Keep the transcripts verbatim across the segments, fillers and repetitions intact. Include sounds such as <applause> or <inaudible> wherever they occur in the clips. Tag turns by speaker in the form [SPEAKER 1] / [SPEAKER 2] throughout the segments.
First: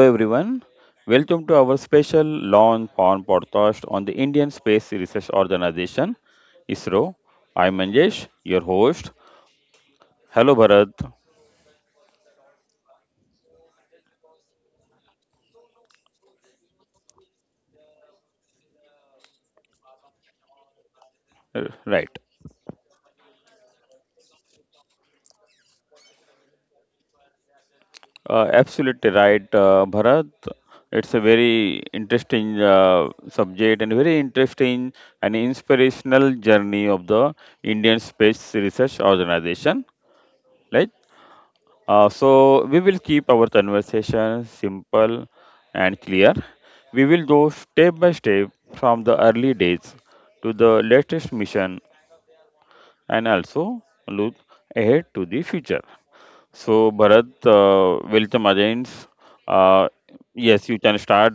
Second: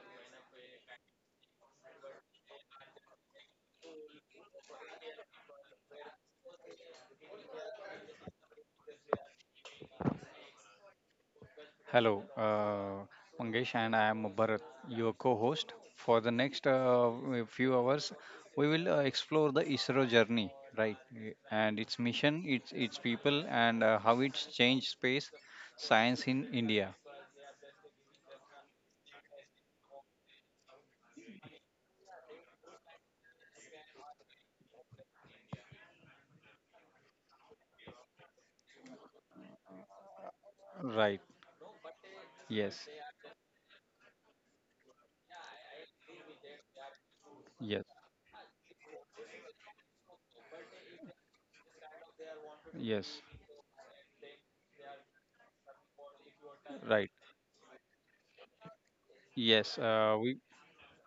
[SPEAKER 1] everyone. Welcome to our special launch on podcast on the Indian Space Research Organization, I S R O. I'm Manjesh, your host. Hello Bharat.
[SPEAKER 2] Hello, uh, Mangesh, and I am Bharat, your co host. For the next uh, few hours, we will uh, explore the I S R O journey, right?
[SPEAKER 1] Uh,
[SPEAKER 2] And its
[SPEAKER 1] Right.
[SPEAKER 2] mission, its, its people, and uh, how it's changed space science in India,
[SPEAKER 1] Uh, absolutely right, uh, Bharat. It's a very interesting uh, subject and very interesting and inspirational journey of the Indian Space Research Organization. Like
[SPEAKER 2] right?
[SPEAKER 1] Uh, so we
[SPEAKER 2] Yes,
[SPEAKER 1] will keep our conversation simple and clear. We will go
[SPEAKER 2] yes,
[SPEAKER 1] step by step from the early days to the latest mission and
[SPEAKER 2] yes,
[SPEAKER 1] also look ahead to the future. So
[SPEAKER 2] right.
[SPEAKER 1] Bharat, uh, welcome again. Uh,
[SPEAKER 2] Yes, uh, we
[SPEAKER 1] yes, you can start.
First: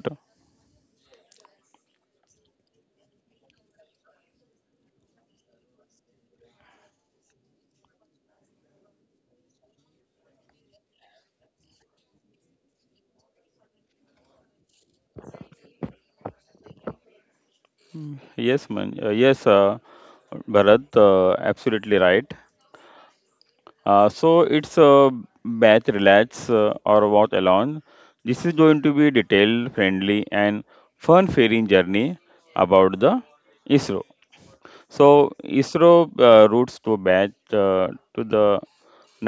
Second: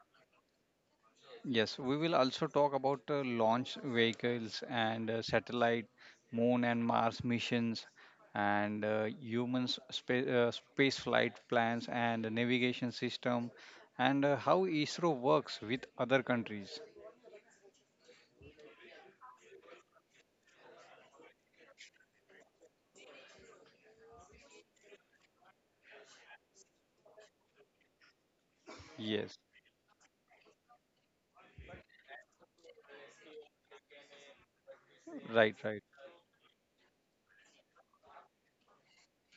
[SPEAKER 2] Yes, we will also talk about uh, launch vehicles and uh, satellite, moon and Mars missions, and uh, humans space, uh, space flight plans and navigation system, and uh, how I S R O works with other countries.
[SPEAKER 1] Mm, Yes, man. Uh, yes, uh, Bharat, uh, absolutely right. Uh, so it's a bath relax uh, or walk alone. This is going to be
[SPEAKER 2] Yes,
[SPEAKER 1] detailed, friendly, and fun ferrying journey about the I S R O. So
[SPEAKER 2] right, right.
[SPEAKER 1] I S R O uh, roots to bath uh, to the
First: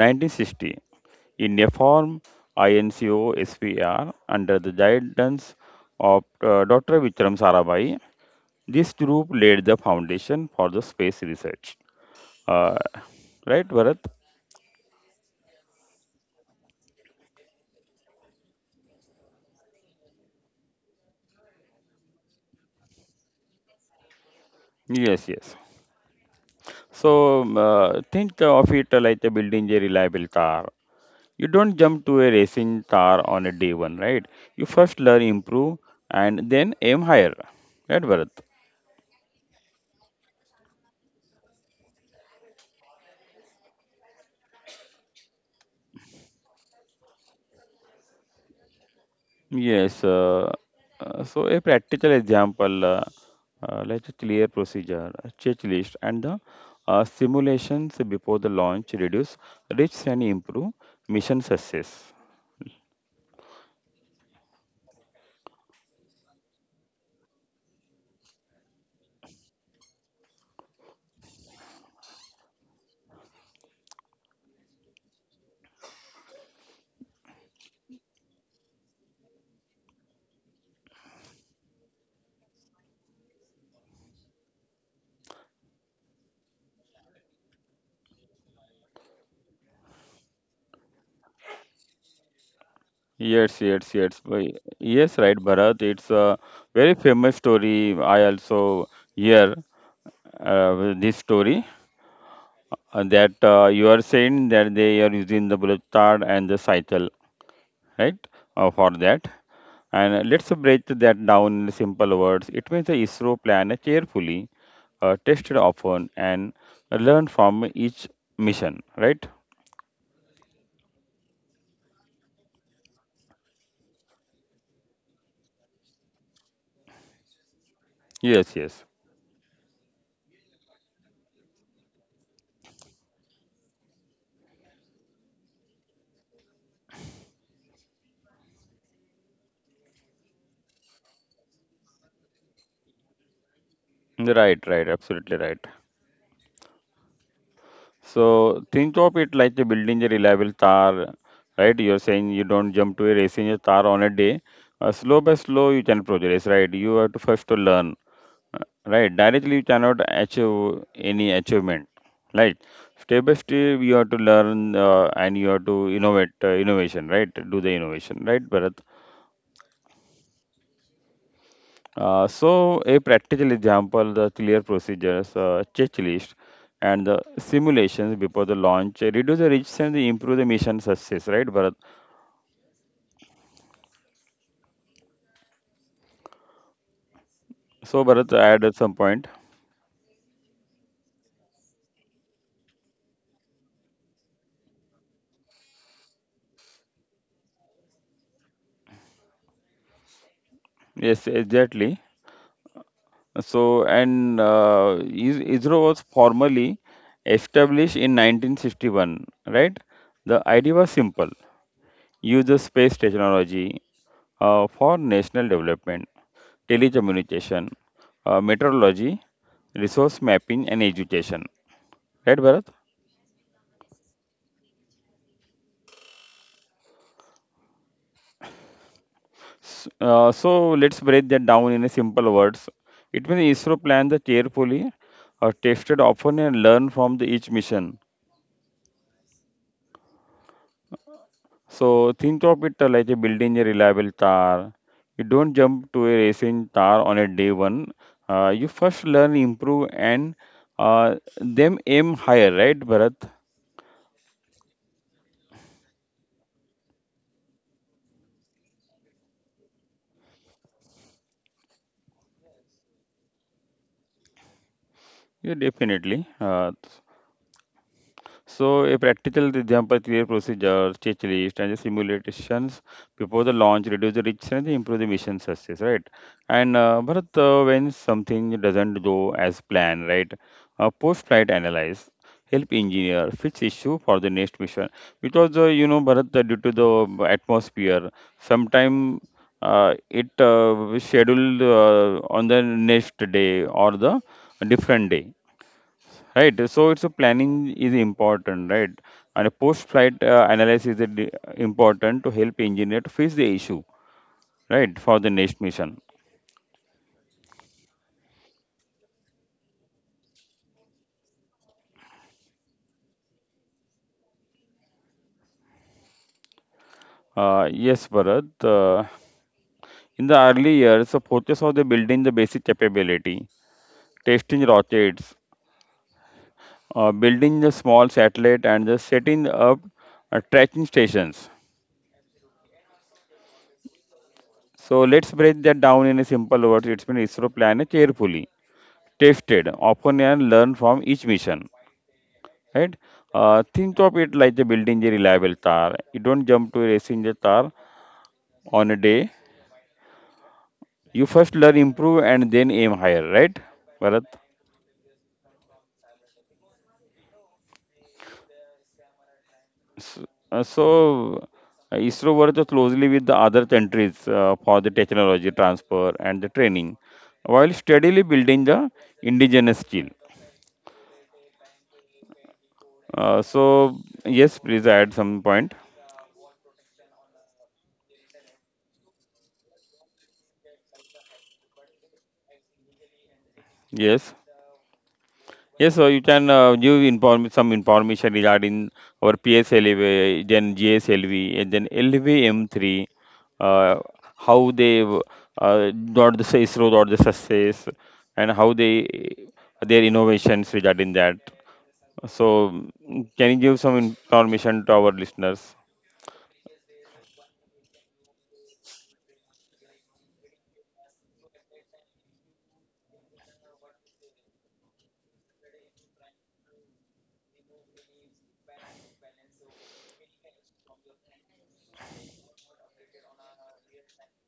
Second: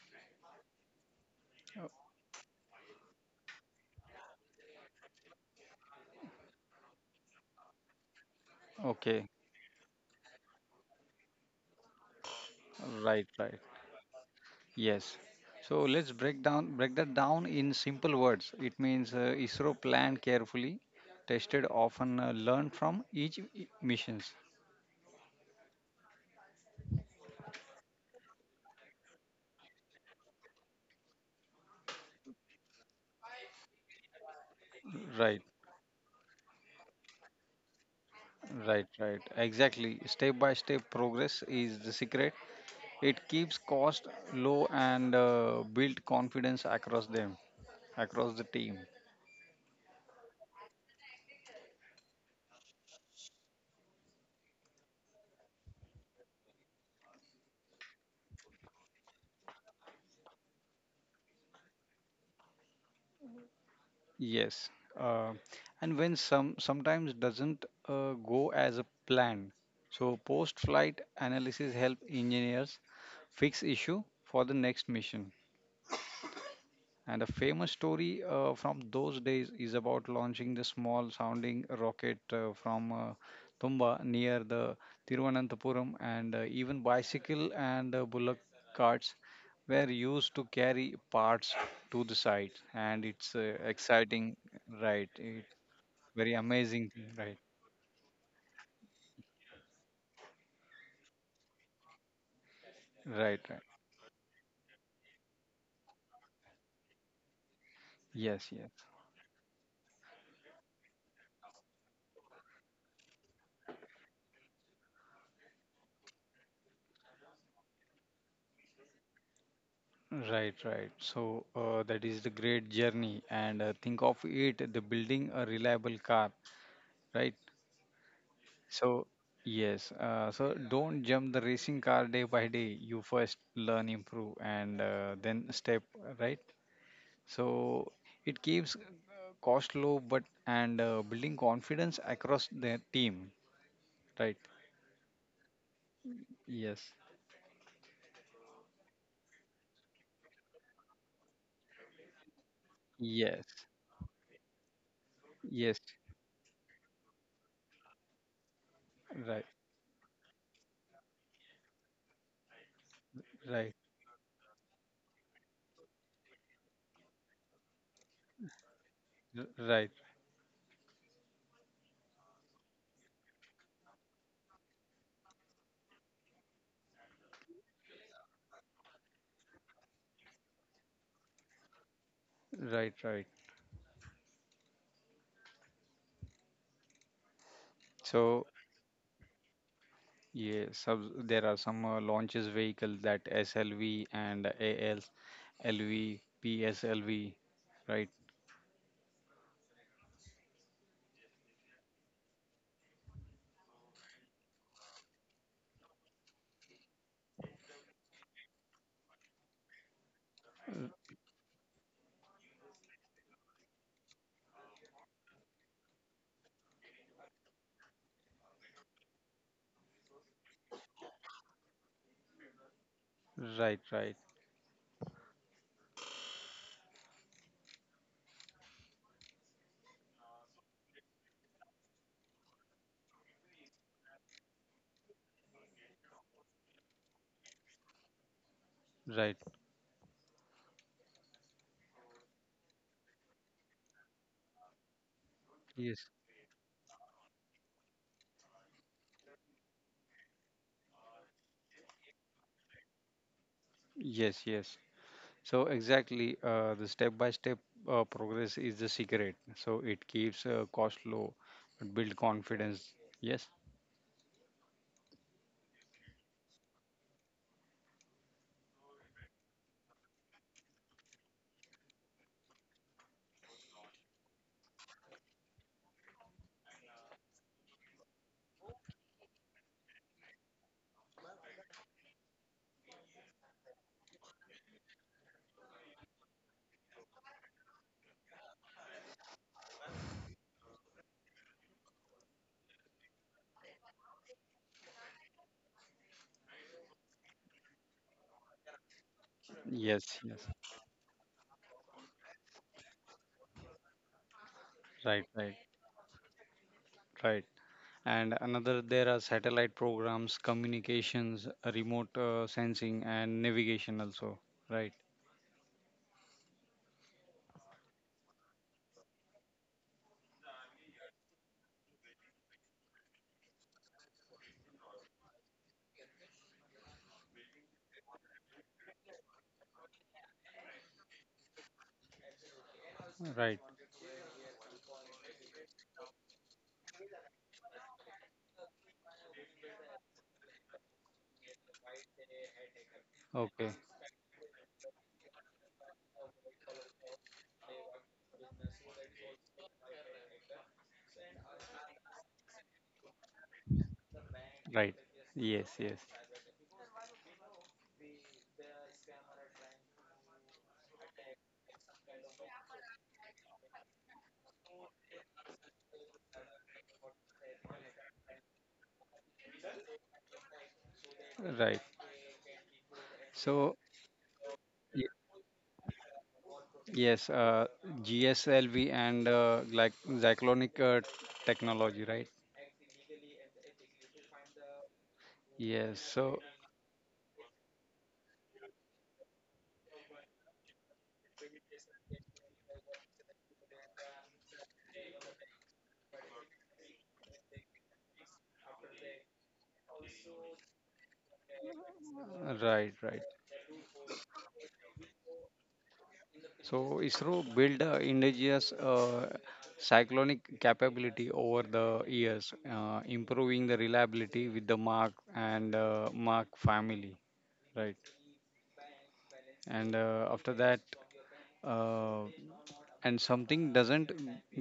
[SPEAKER 1] nineteen sixty in a
[SPEAKER 2] O-
[SPEAKER 1] form I N C O S P R under the guidance of uh, doctor Vikram Sarabhai. This group
[SPEAKER 2] Okay,
[SPEAKER 1] laid the foundation for the space research. Uh,
[SPEAKER 2] right, right.
[SPEAKER 1] right, Bharat?
[SPEAKER 2] Yes. So let's break down break that down in simple words. It means uh, I S R O planned carefully, tested often, uh, learned from each i- missions.
[SPEAKER 1] Yes, yes. So um, uh, think of it like a building a reliable car. You don't jump to a racing car on a day one, right? You first learn,
[SPEAKER 2] Right.
[SPEAKER 1] improve, and then aim higher. Right, Bharat?
[SPEAKER 2] Right, right. Exactly. Step by step progress is the secret. It keeps cost low and uh, build confidence across them, across the team.
[SPEAKER 1] Yes. Uh, uh, so a practical example, uh, uh, like a clear procedure, a checklist, and the uh, simulations before the launch reduce risks and improve mission success.
[SPEAKER 2] Yes. Uh, and when some sometimes doesn't uh, go as a plan, so post-flight analysis help engineers fix issue for the next mission. And a famous story uh, from those days is about launching the small sounding rocket uh, from uh, Tumba near the Tiruvananthapuram, and uh, even bicycle and uh, bullock carts were used to carry parts to the site. And it's uh,
[SPEAKER 1] Yes, yes,
[SPEAKER 2] exciting,
[SPEAKER 1] yes. Why-
[SPEAKER 2] right?
[SPEAKER 1] Yes,
[SPEAKER 2] It,
[SPEAKER 1] right, Bharat. It's
[SPEAKER 2] very
[SPEAKER 1] a
[SPEAKER 2] amazing,
[SPEAKER 1] very
[SPEAKER 2] right?
[SPEAKER 1] famous story. I also hear uh, this story uh,
[SPEAKER 2] Right,
[SPEAKER 1] that
[SPEAKER 2] right.
[SPEAKER 1] uh, you are saying that they are using the Bulistard and the cycle, right,
[SPEAKER 2] Yes, yes.
[SPEAKER 1] uh, for that. And let's break that down in simple words. It means the I S R O plan a carefully, uh, tested often, and learn from each mission, right?
[SPEAKER 2] Right, right. So uh, that is the great journey. And uh, think of it, the building a reliable car, right?
[SPEAKER 1] Yes, yes.
[SPEAKER 2] So, yes, uh, so don't jump the racing car day by day. You first learn, improve, and uh, then step, right? So, it keeps uh, cost low, but and uh, building confidence across the team, right?
[SPEAKER 1] Right, right. Absolutely right.
[SPEAKER 2] Yes,
[SPEAKER 1] So think of it like a building a reliable tower, right? You're saying you don't jump to a
[SPEAKER 2] yes,
[SPEAKER 1] racing a tower on a day. Uh, slow by
[SPEAKER 2] yes,
[SPEAKER 1] slow, you can progress, right? You have to first to learn, uh, right?
[SPEAKER 2] right,
[SPEAKER 1] Directly, you cannot achieve any achievement, right? Step by
[SPEAKER 2] right,
[SPEAKER 1] step, you have to learn uh, and you have to innovate, uh, innovation, right? Do the innovation, right, Bharat?
[SPEAKER 2] r- right,
[SPEAKER 1] Uh, so, a practical example the clear procedures, uh, checklist, and the simulations before the launch uh, reduce the risks and improve the mission success, right, Bharat?
[SPEAKER 2] right, right.
[SPEAKER 1] So, Bharat,
[SPEAKER 2] So,
[SPEAKER 1] add at some point.
[SPEAKER 2] yes, sub- there are some uh, launches vehicle that SLV and AL. LV, PSLV, right?
[SPEAKER 1] Yes, exactly. So, and uh, is- I S R O was formally established in nineteen sixty-one, right? The idea was simple use the space technology uh, for national development. Telecommunication, uh, meteorology, resource mapping, and education. Right, Bharat?
[SPEAKER 2] Right, right,
[SPEAKER 1] S- uh, so let's break that down in a simple words. It means I S R O planned the carefully, uh, tested often, and learned from the each mission.
[SPEAKER 2] right.
[SPEAKER 1] So think of it uh, like a building a reliable tower. You don't jump
[SPEAKER 2] Yes,
[SPEAKER 1] to a racing tower on a day one. Uh, you first learn, improve, and uh, them aim higher, right, Bharat?
[SPEAKER 2] yes, yes. So exactly, uh, the step-by-step uh, progress is the secret. So it keeps uh, cost low, but build confidence. Yes,
[SPEAKER 1] Yeah, definitely. Uh, So, a practical example clear procedures, checklist, and the simulations before the launch reduce the risk and improve the mission success, right? And uh, but uh, when something doesn't go as planned, right? Uh, post-flight analyze help engineer fix issue for the next mission because uh, you know Bharat uh, due to the atmosphere sometime uh, it uh, scheduled uh, on the next day or the different day. Right, so it's a planning is important, right? And a
[SPEAKER 2] yes,
[SPEAKER 1] post-flight
[SPEAKER 2] yes.
[SPEAKER 1] uh, analysis is di- important to help engineer to fix the issue, right,
[SPEAKER 2] Right,
[SPEAKER 1] for the
[SPEAKER 2] right,
[SPEAKER 1] next mission.
[SPEAKER 2] right. And another, there are satellite programs, communications, uh, remote uh, sensing, and navigation also. Right,
[SPEAKER 1] Uh, yes, Bharat. Uh, in the early years, the focus of the building the basic capability, testing rockets, uh, building the small satellite, and the setting up uh, tracking stations.
[SPEAKER 2] right.
[SPEAKER 1] So let's break that down in a simple words. It's been I S R O planned carefully, tested, often and learn from each mission. Right? Uh,
[SPEAKER 2] Okay,
[SPEAKER 1] think of it like the building a reliable tower. You don't jump to racing the tower on a day. You first learn, improve, and then aim higher, right, Bharat?
[SPEAKER 2] right. Yes, yes.
[SPEAKER 1] S- uh, So, uh, I S R O works closely with the other countries uh, for the technology transfer and the training, while steadily building the indigenous skill.
[SPEAKER 2] Right.
[SPEAKER 1] Uh,
[SPEAKER 2] So.
[SPEAKER 1] so, yes, please add some point.
[SPEAKER 2] Yes, uh, G S L V and uh, like Zyclonic uh, technology, right?
[SPEAKER 1] Yes.
[SPEAKER 2] Yes,
[SPEAKER 1] Yes, so
[SPEAKER 2] so
[SPEAKER 1] you can uh, give inform some information regarding our P S L V, then G S L V, and then L V M three uh, how they uh, got the I S R O got the success, and how they their innovations regarding that.
[SPEAKER 2] uh,
[SPEAKER 1] So,
[SPEAKER 2] right, right.
[SPEAKER 1] mm, can you give some information to our listeners?
[SPEAKER 2] So I S R O built uh, indigenous uh, cyclonic capability over the years, uh, improving the reliability with the Mark and uh, Mark family, right? And uh, after that, uh, and something doesn't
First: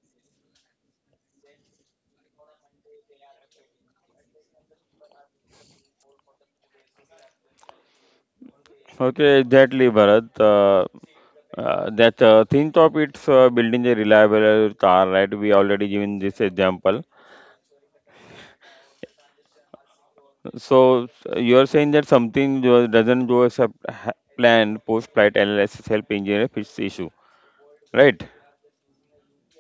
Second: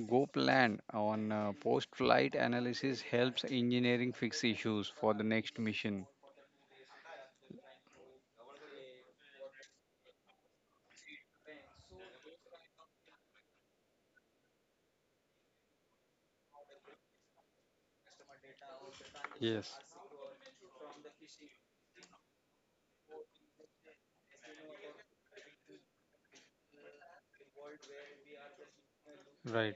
[SPEAKER 2] go plan on uh, post-flight analysis helps engineering fix issues for the next mission.
[SPEAKER 1] Okay, exactly, Bharat. Uh, uh, that uh, Think of it's uh, building a reliable car, right? We already given this example.
[SPEAKER 2] Yes,
[SPEAKER 1] So s- you're saying that something do- doesn't go as a p- ha- plan post-flight analysis help engineer fix the issue, right?
[SPEAKER 2] right.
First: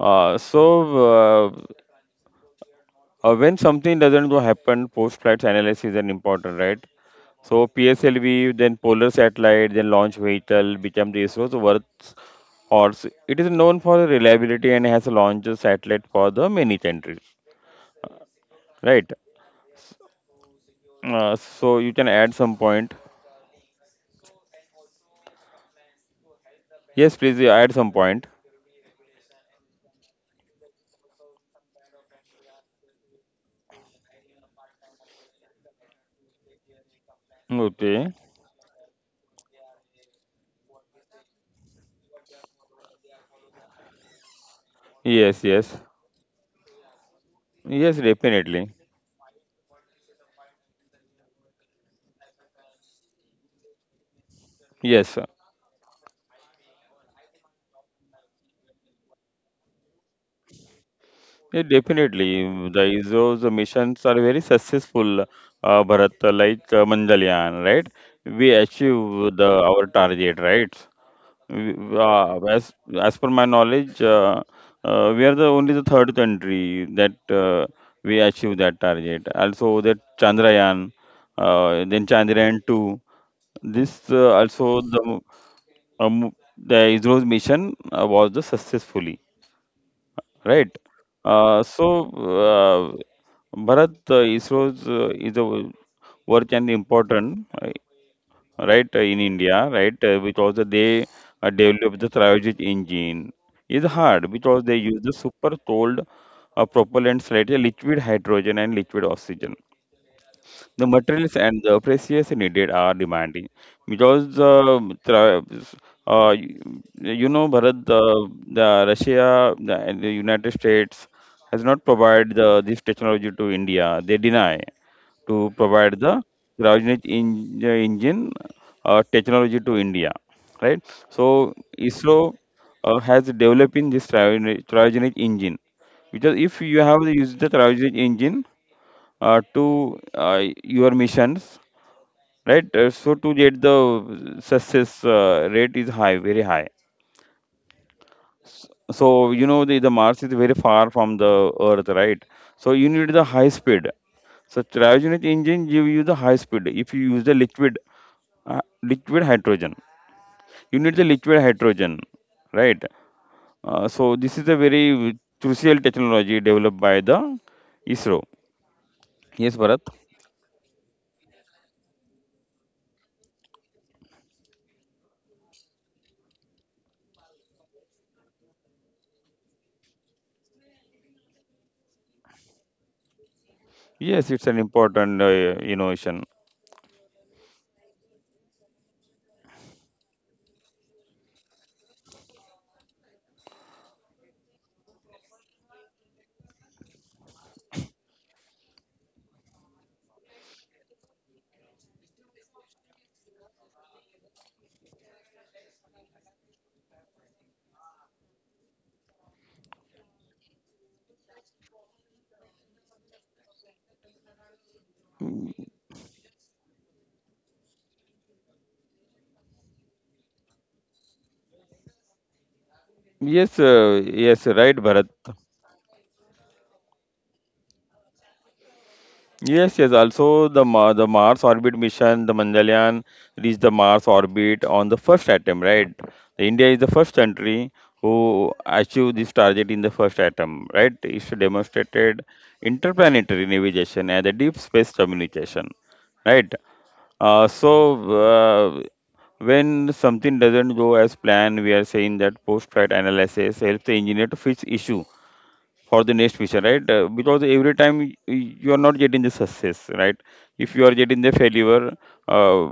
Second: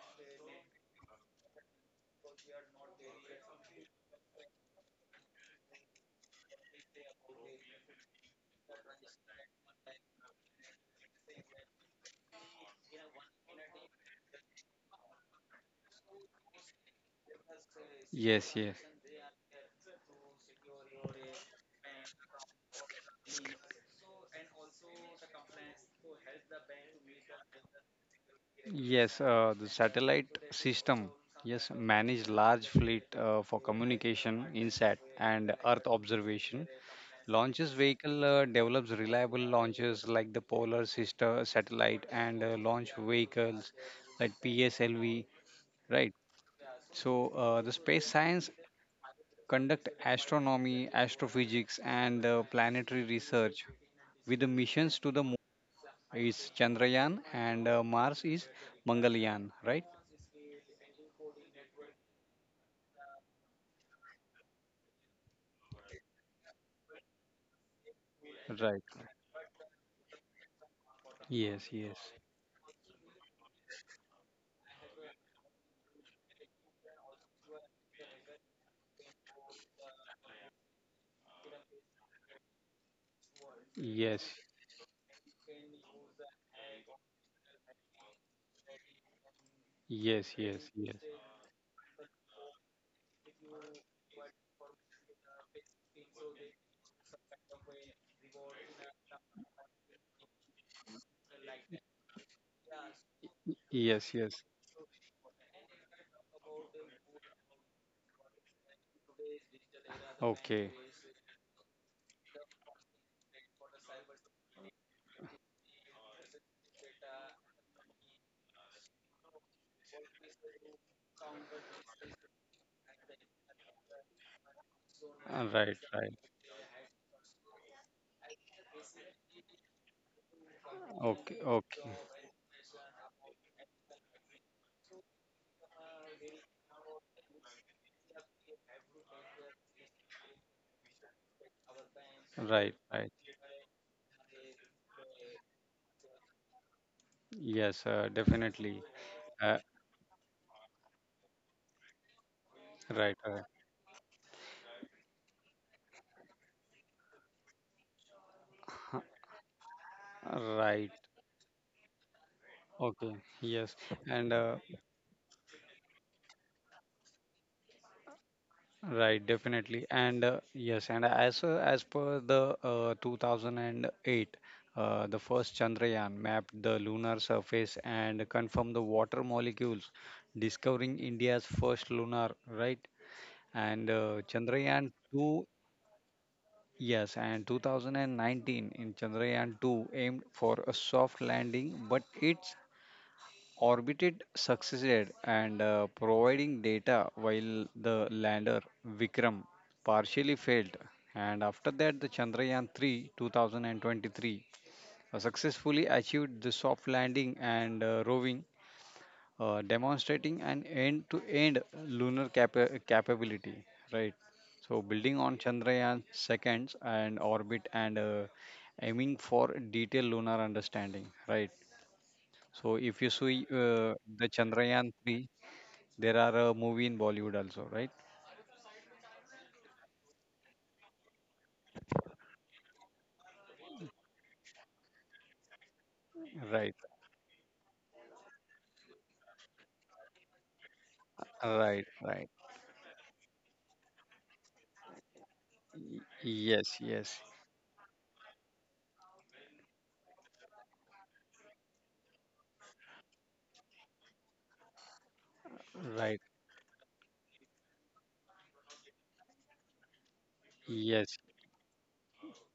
[SPEAKER 1] Uh, so uh, uh, when something doesn't go happen, post-flight analysis is an important, right? So P S L V, then Polar Satellite, then Launch Vehicle become the I S R O's workhorse. It is known for reliability and has launched a satellite for the many countries,
[SPEAKER 2] Yes, yes,
[SPEAKER 1] right? Uh, so you can add some point. Yes, please you add some point.
[SPEAKER 2] yes. Uh, the satellite system, yes, manage large fleet uh, for communication, INSAT, and Earth observation. Launches vehicle
[SPEAKER 1] Okay.
[SPEAKER 2] uh, develops reliable launches like the Polar Sister satellite and uh, launch vehicles like P S L V,
[SPEAKER 1] Yes,
[SPEAKER 2] right?
[SPEAKER 1] yes.
[SPEAKER 2] So uh, the space
[SPEAKER 1] Yes,
[SPEAKER 2] science
[SPEAKER 1] definitely.
[SPEAKER 2] conduct astronomy, astrophysics, and uh, planetary research with the missions to
[SPEAKER 1] Yes, uh,
[SPEAKER 2] the is Chandrayaan and uh, Mars is Mangalyaan, right?
[SPEAKER 1] yeah, definitely. The I S R O's missions are very successful, uh, Bharat, uh, like uh, Mangalyaan, right? We
[SPEAKER 2] Right.
[SPEAKER 1] achieve the our target, right? We,
[SPEAKER 2] Yes, yes,
[SPEAKER 1] uh, as as per my knowledge, uh, uh, we are the only the third country that uh, we achieve that target. Also, that Chandrayaan, uh, then Chandrayaan two. This uh,
[SPEAKER 2] yes,
[SPEAKER 1] also the um, the I S R O's mission uh, was the successfully.
[SPEAKER 2] yes,
[SPEAKER 1] Right.
[SPEAKER 2] yes,
[SPEAKER 1] Uh, so, uh, Bharat, uh, I S R O's uh, is a w- work and important, uh, right, uh, in India, right, uh, because they uh, develop the cryogenic engine.
[SPEAKER 2] yes,
[SPEAKER 1] Is hard
[SPEAKER 2] yes, yes.
[SPEAKER 1] because they use the super cold uh, propellants, right, uh, liquid hydrogen and liquid oxygen. The
[SPEAKER 2] Okay.
[SPEAKER 1] materials and the precious needed are demanding because uh, tra- uh, you, you know Bharat the, the Russia the, and the United States has not provided the, this technology to India. They deny to
[SPEAKER 2] Uh, right,
[SPEAKER 1] provide the
[SPEAKER 2] right.
[SPEAKER 1] cryogenic in, the engine uh, technology to India, right? So
[SPEAKER 2] Okay, okay.
[SPEAKER 1] I S R O uh, has developing this cryogenic, cryogenic engine because if you have used the cryogenic engine uh, to uh, your missions, right? Uh,
[SPEAKER 2] Right,
[SPEAKER 1] so
[SPEAKER 2] right.
[SPEAKER 1] to get the success uh, rate is high, very high.
[SPEAKER 2] Yes, uh, definitely.
[SPEAKER 1] So you know
[SPEAKER 2] Uh,
[SPEAKER 1] the, the Mars is very far from the Earth, right? So you need the
[SPEAKER 2] right,
[SPEAKER 1] high
[SPEAKER 2] right.
[SPEAKER 1] speed. So cryogenic engine give you the high speed. If you use the liquid, uh, liquid hydrogen, you need the
[SPEAKER 2] Right.
[SPEAKER 1] liquid hydrogen, right?
[SPEAKER 2] Okay.
[SPEAKER 1] Uh,
[SPEAKER 2] Yes.
[SPEAKER 1] so this
[SPEAKER 2] And
[SPEAKER 1] is a
[SPEAKER 2] uh,
[SPEAKER 1] very crucial technology developed by the I S R O.
[SPEAKER 2] right,
[SPEAKER 1] Yes, Bharat.
[SPEAKER 2] definitely. And uh, yes, and as uh, as per the uh, two thousand eight, uh, the first Chandrayaan mapped the lunar surface and confirmed the water molecules, discovering India's first lunar, right? And
[SPEAKER 1] Yes,
[SPEAKER 2] uh,
[SPEAKER 1] it's an
[SPEAKER 2] Chandrayaan
[SPEAKER 1] important uh,
[SPEAKER 2] two,
[SPEAKER 1] innovation.
[SPEAKER 2] yes, and twenty nineteen in Chandrayaan two aimed for a soft landing, but its orbited succeeded and uh, providing data while the lander Vikram partially failed. And after that, the Chandrayaan three two thousand twenty-three uh, successfully achieved the soft landing and uh, roving uh, demonstrating an end to end lunar capa- capability, right? So, building on Chandrayaan seconds and orbit and uh, aiming for detailed lunar understanding, right? So, if you see
[SPEAKER 1] Yes, uh,
[SPEAKER 2] uh, the
[SPEAKER 1] yes, right,
[SPEAKER 2] Chandrayaan
[SPEAKER 1] Bharat.
[SPEAKER 2] three, there are a movie in Bollywood also, right?
[SPEAKER 1] Yes, yes. Also, the Ma- the Mars orbit mission, the Mangalyaan reached the Mars orbit on the first attempt, right? The India is the
[SPEAKER 2] Right,
[SPEAKER 1] first country who achieved this target in the first attempt, right? It's
[SPEAKER 2] right,
[SPEAKER 1] demonstrated
[SPEAKER 2] right.
[SPEAKER 1] interplanetary navigation and the deep space communication,
[SPEAKER 2] Y-
[SPEAKER 1] right?
[SPEAKER 2] Yes, yes,
[SPEAKER 1] Uh, so, uh, when something doesn't go as planned, we are saying that post-flight analysis helps the engineer to fix issue for the
[SPEAKER 2] right,
[SPEAKER 1] next future, right? Uh, because every time y- you are not getting the success, right? If you are getting the
[SPEAKER 2] yes,
[SPEAKER 1] failure, uh,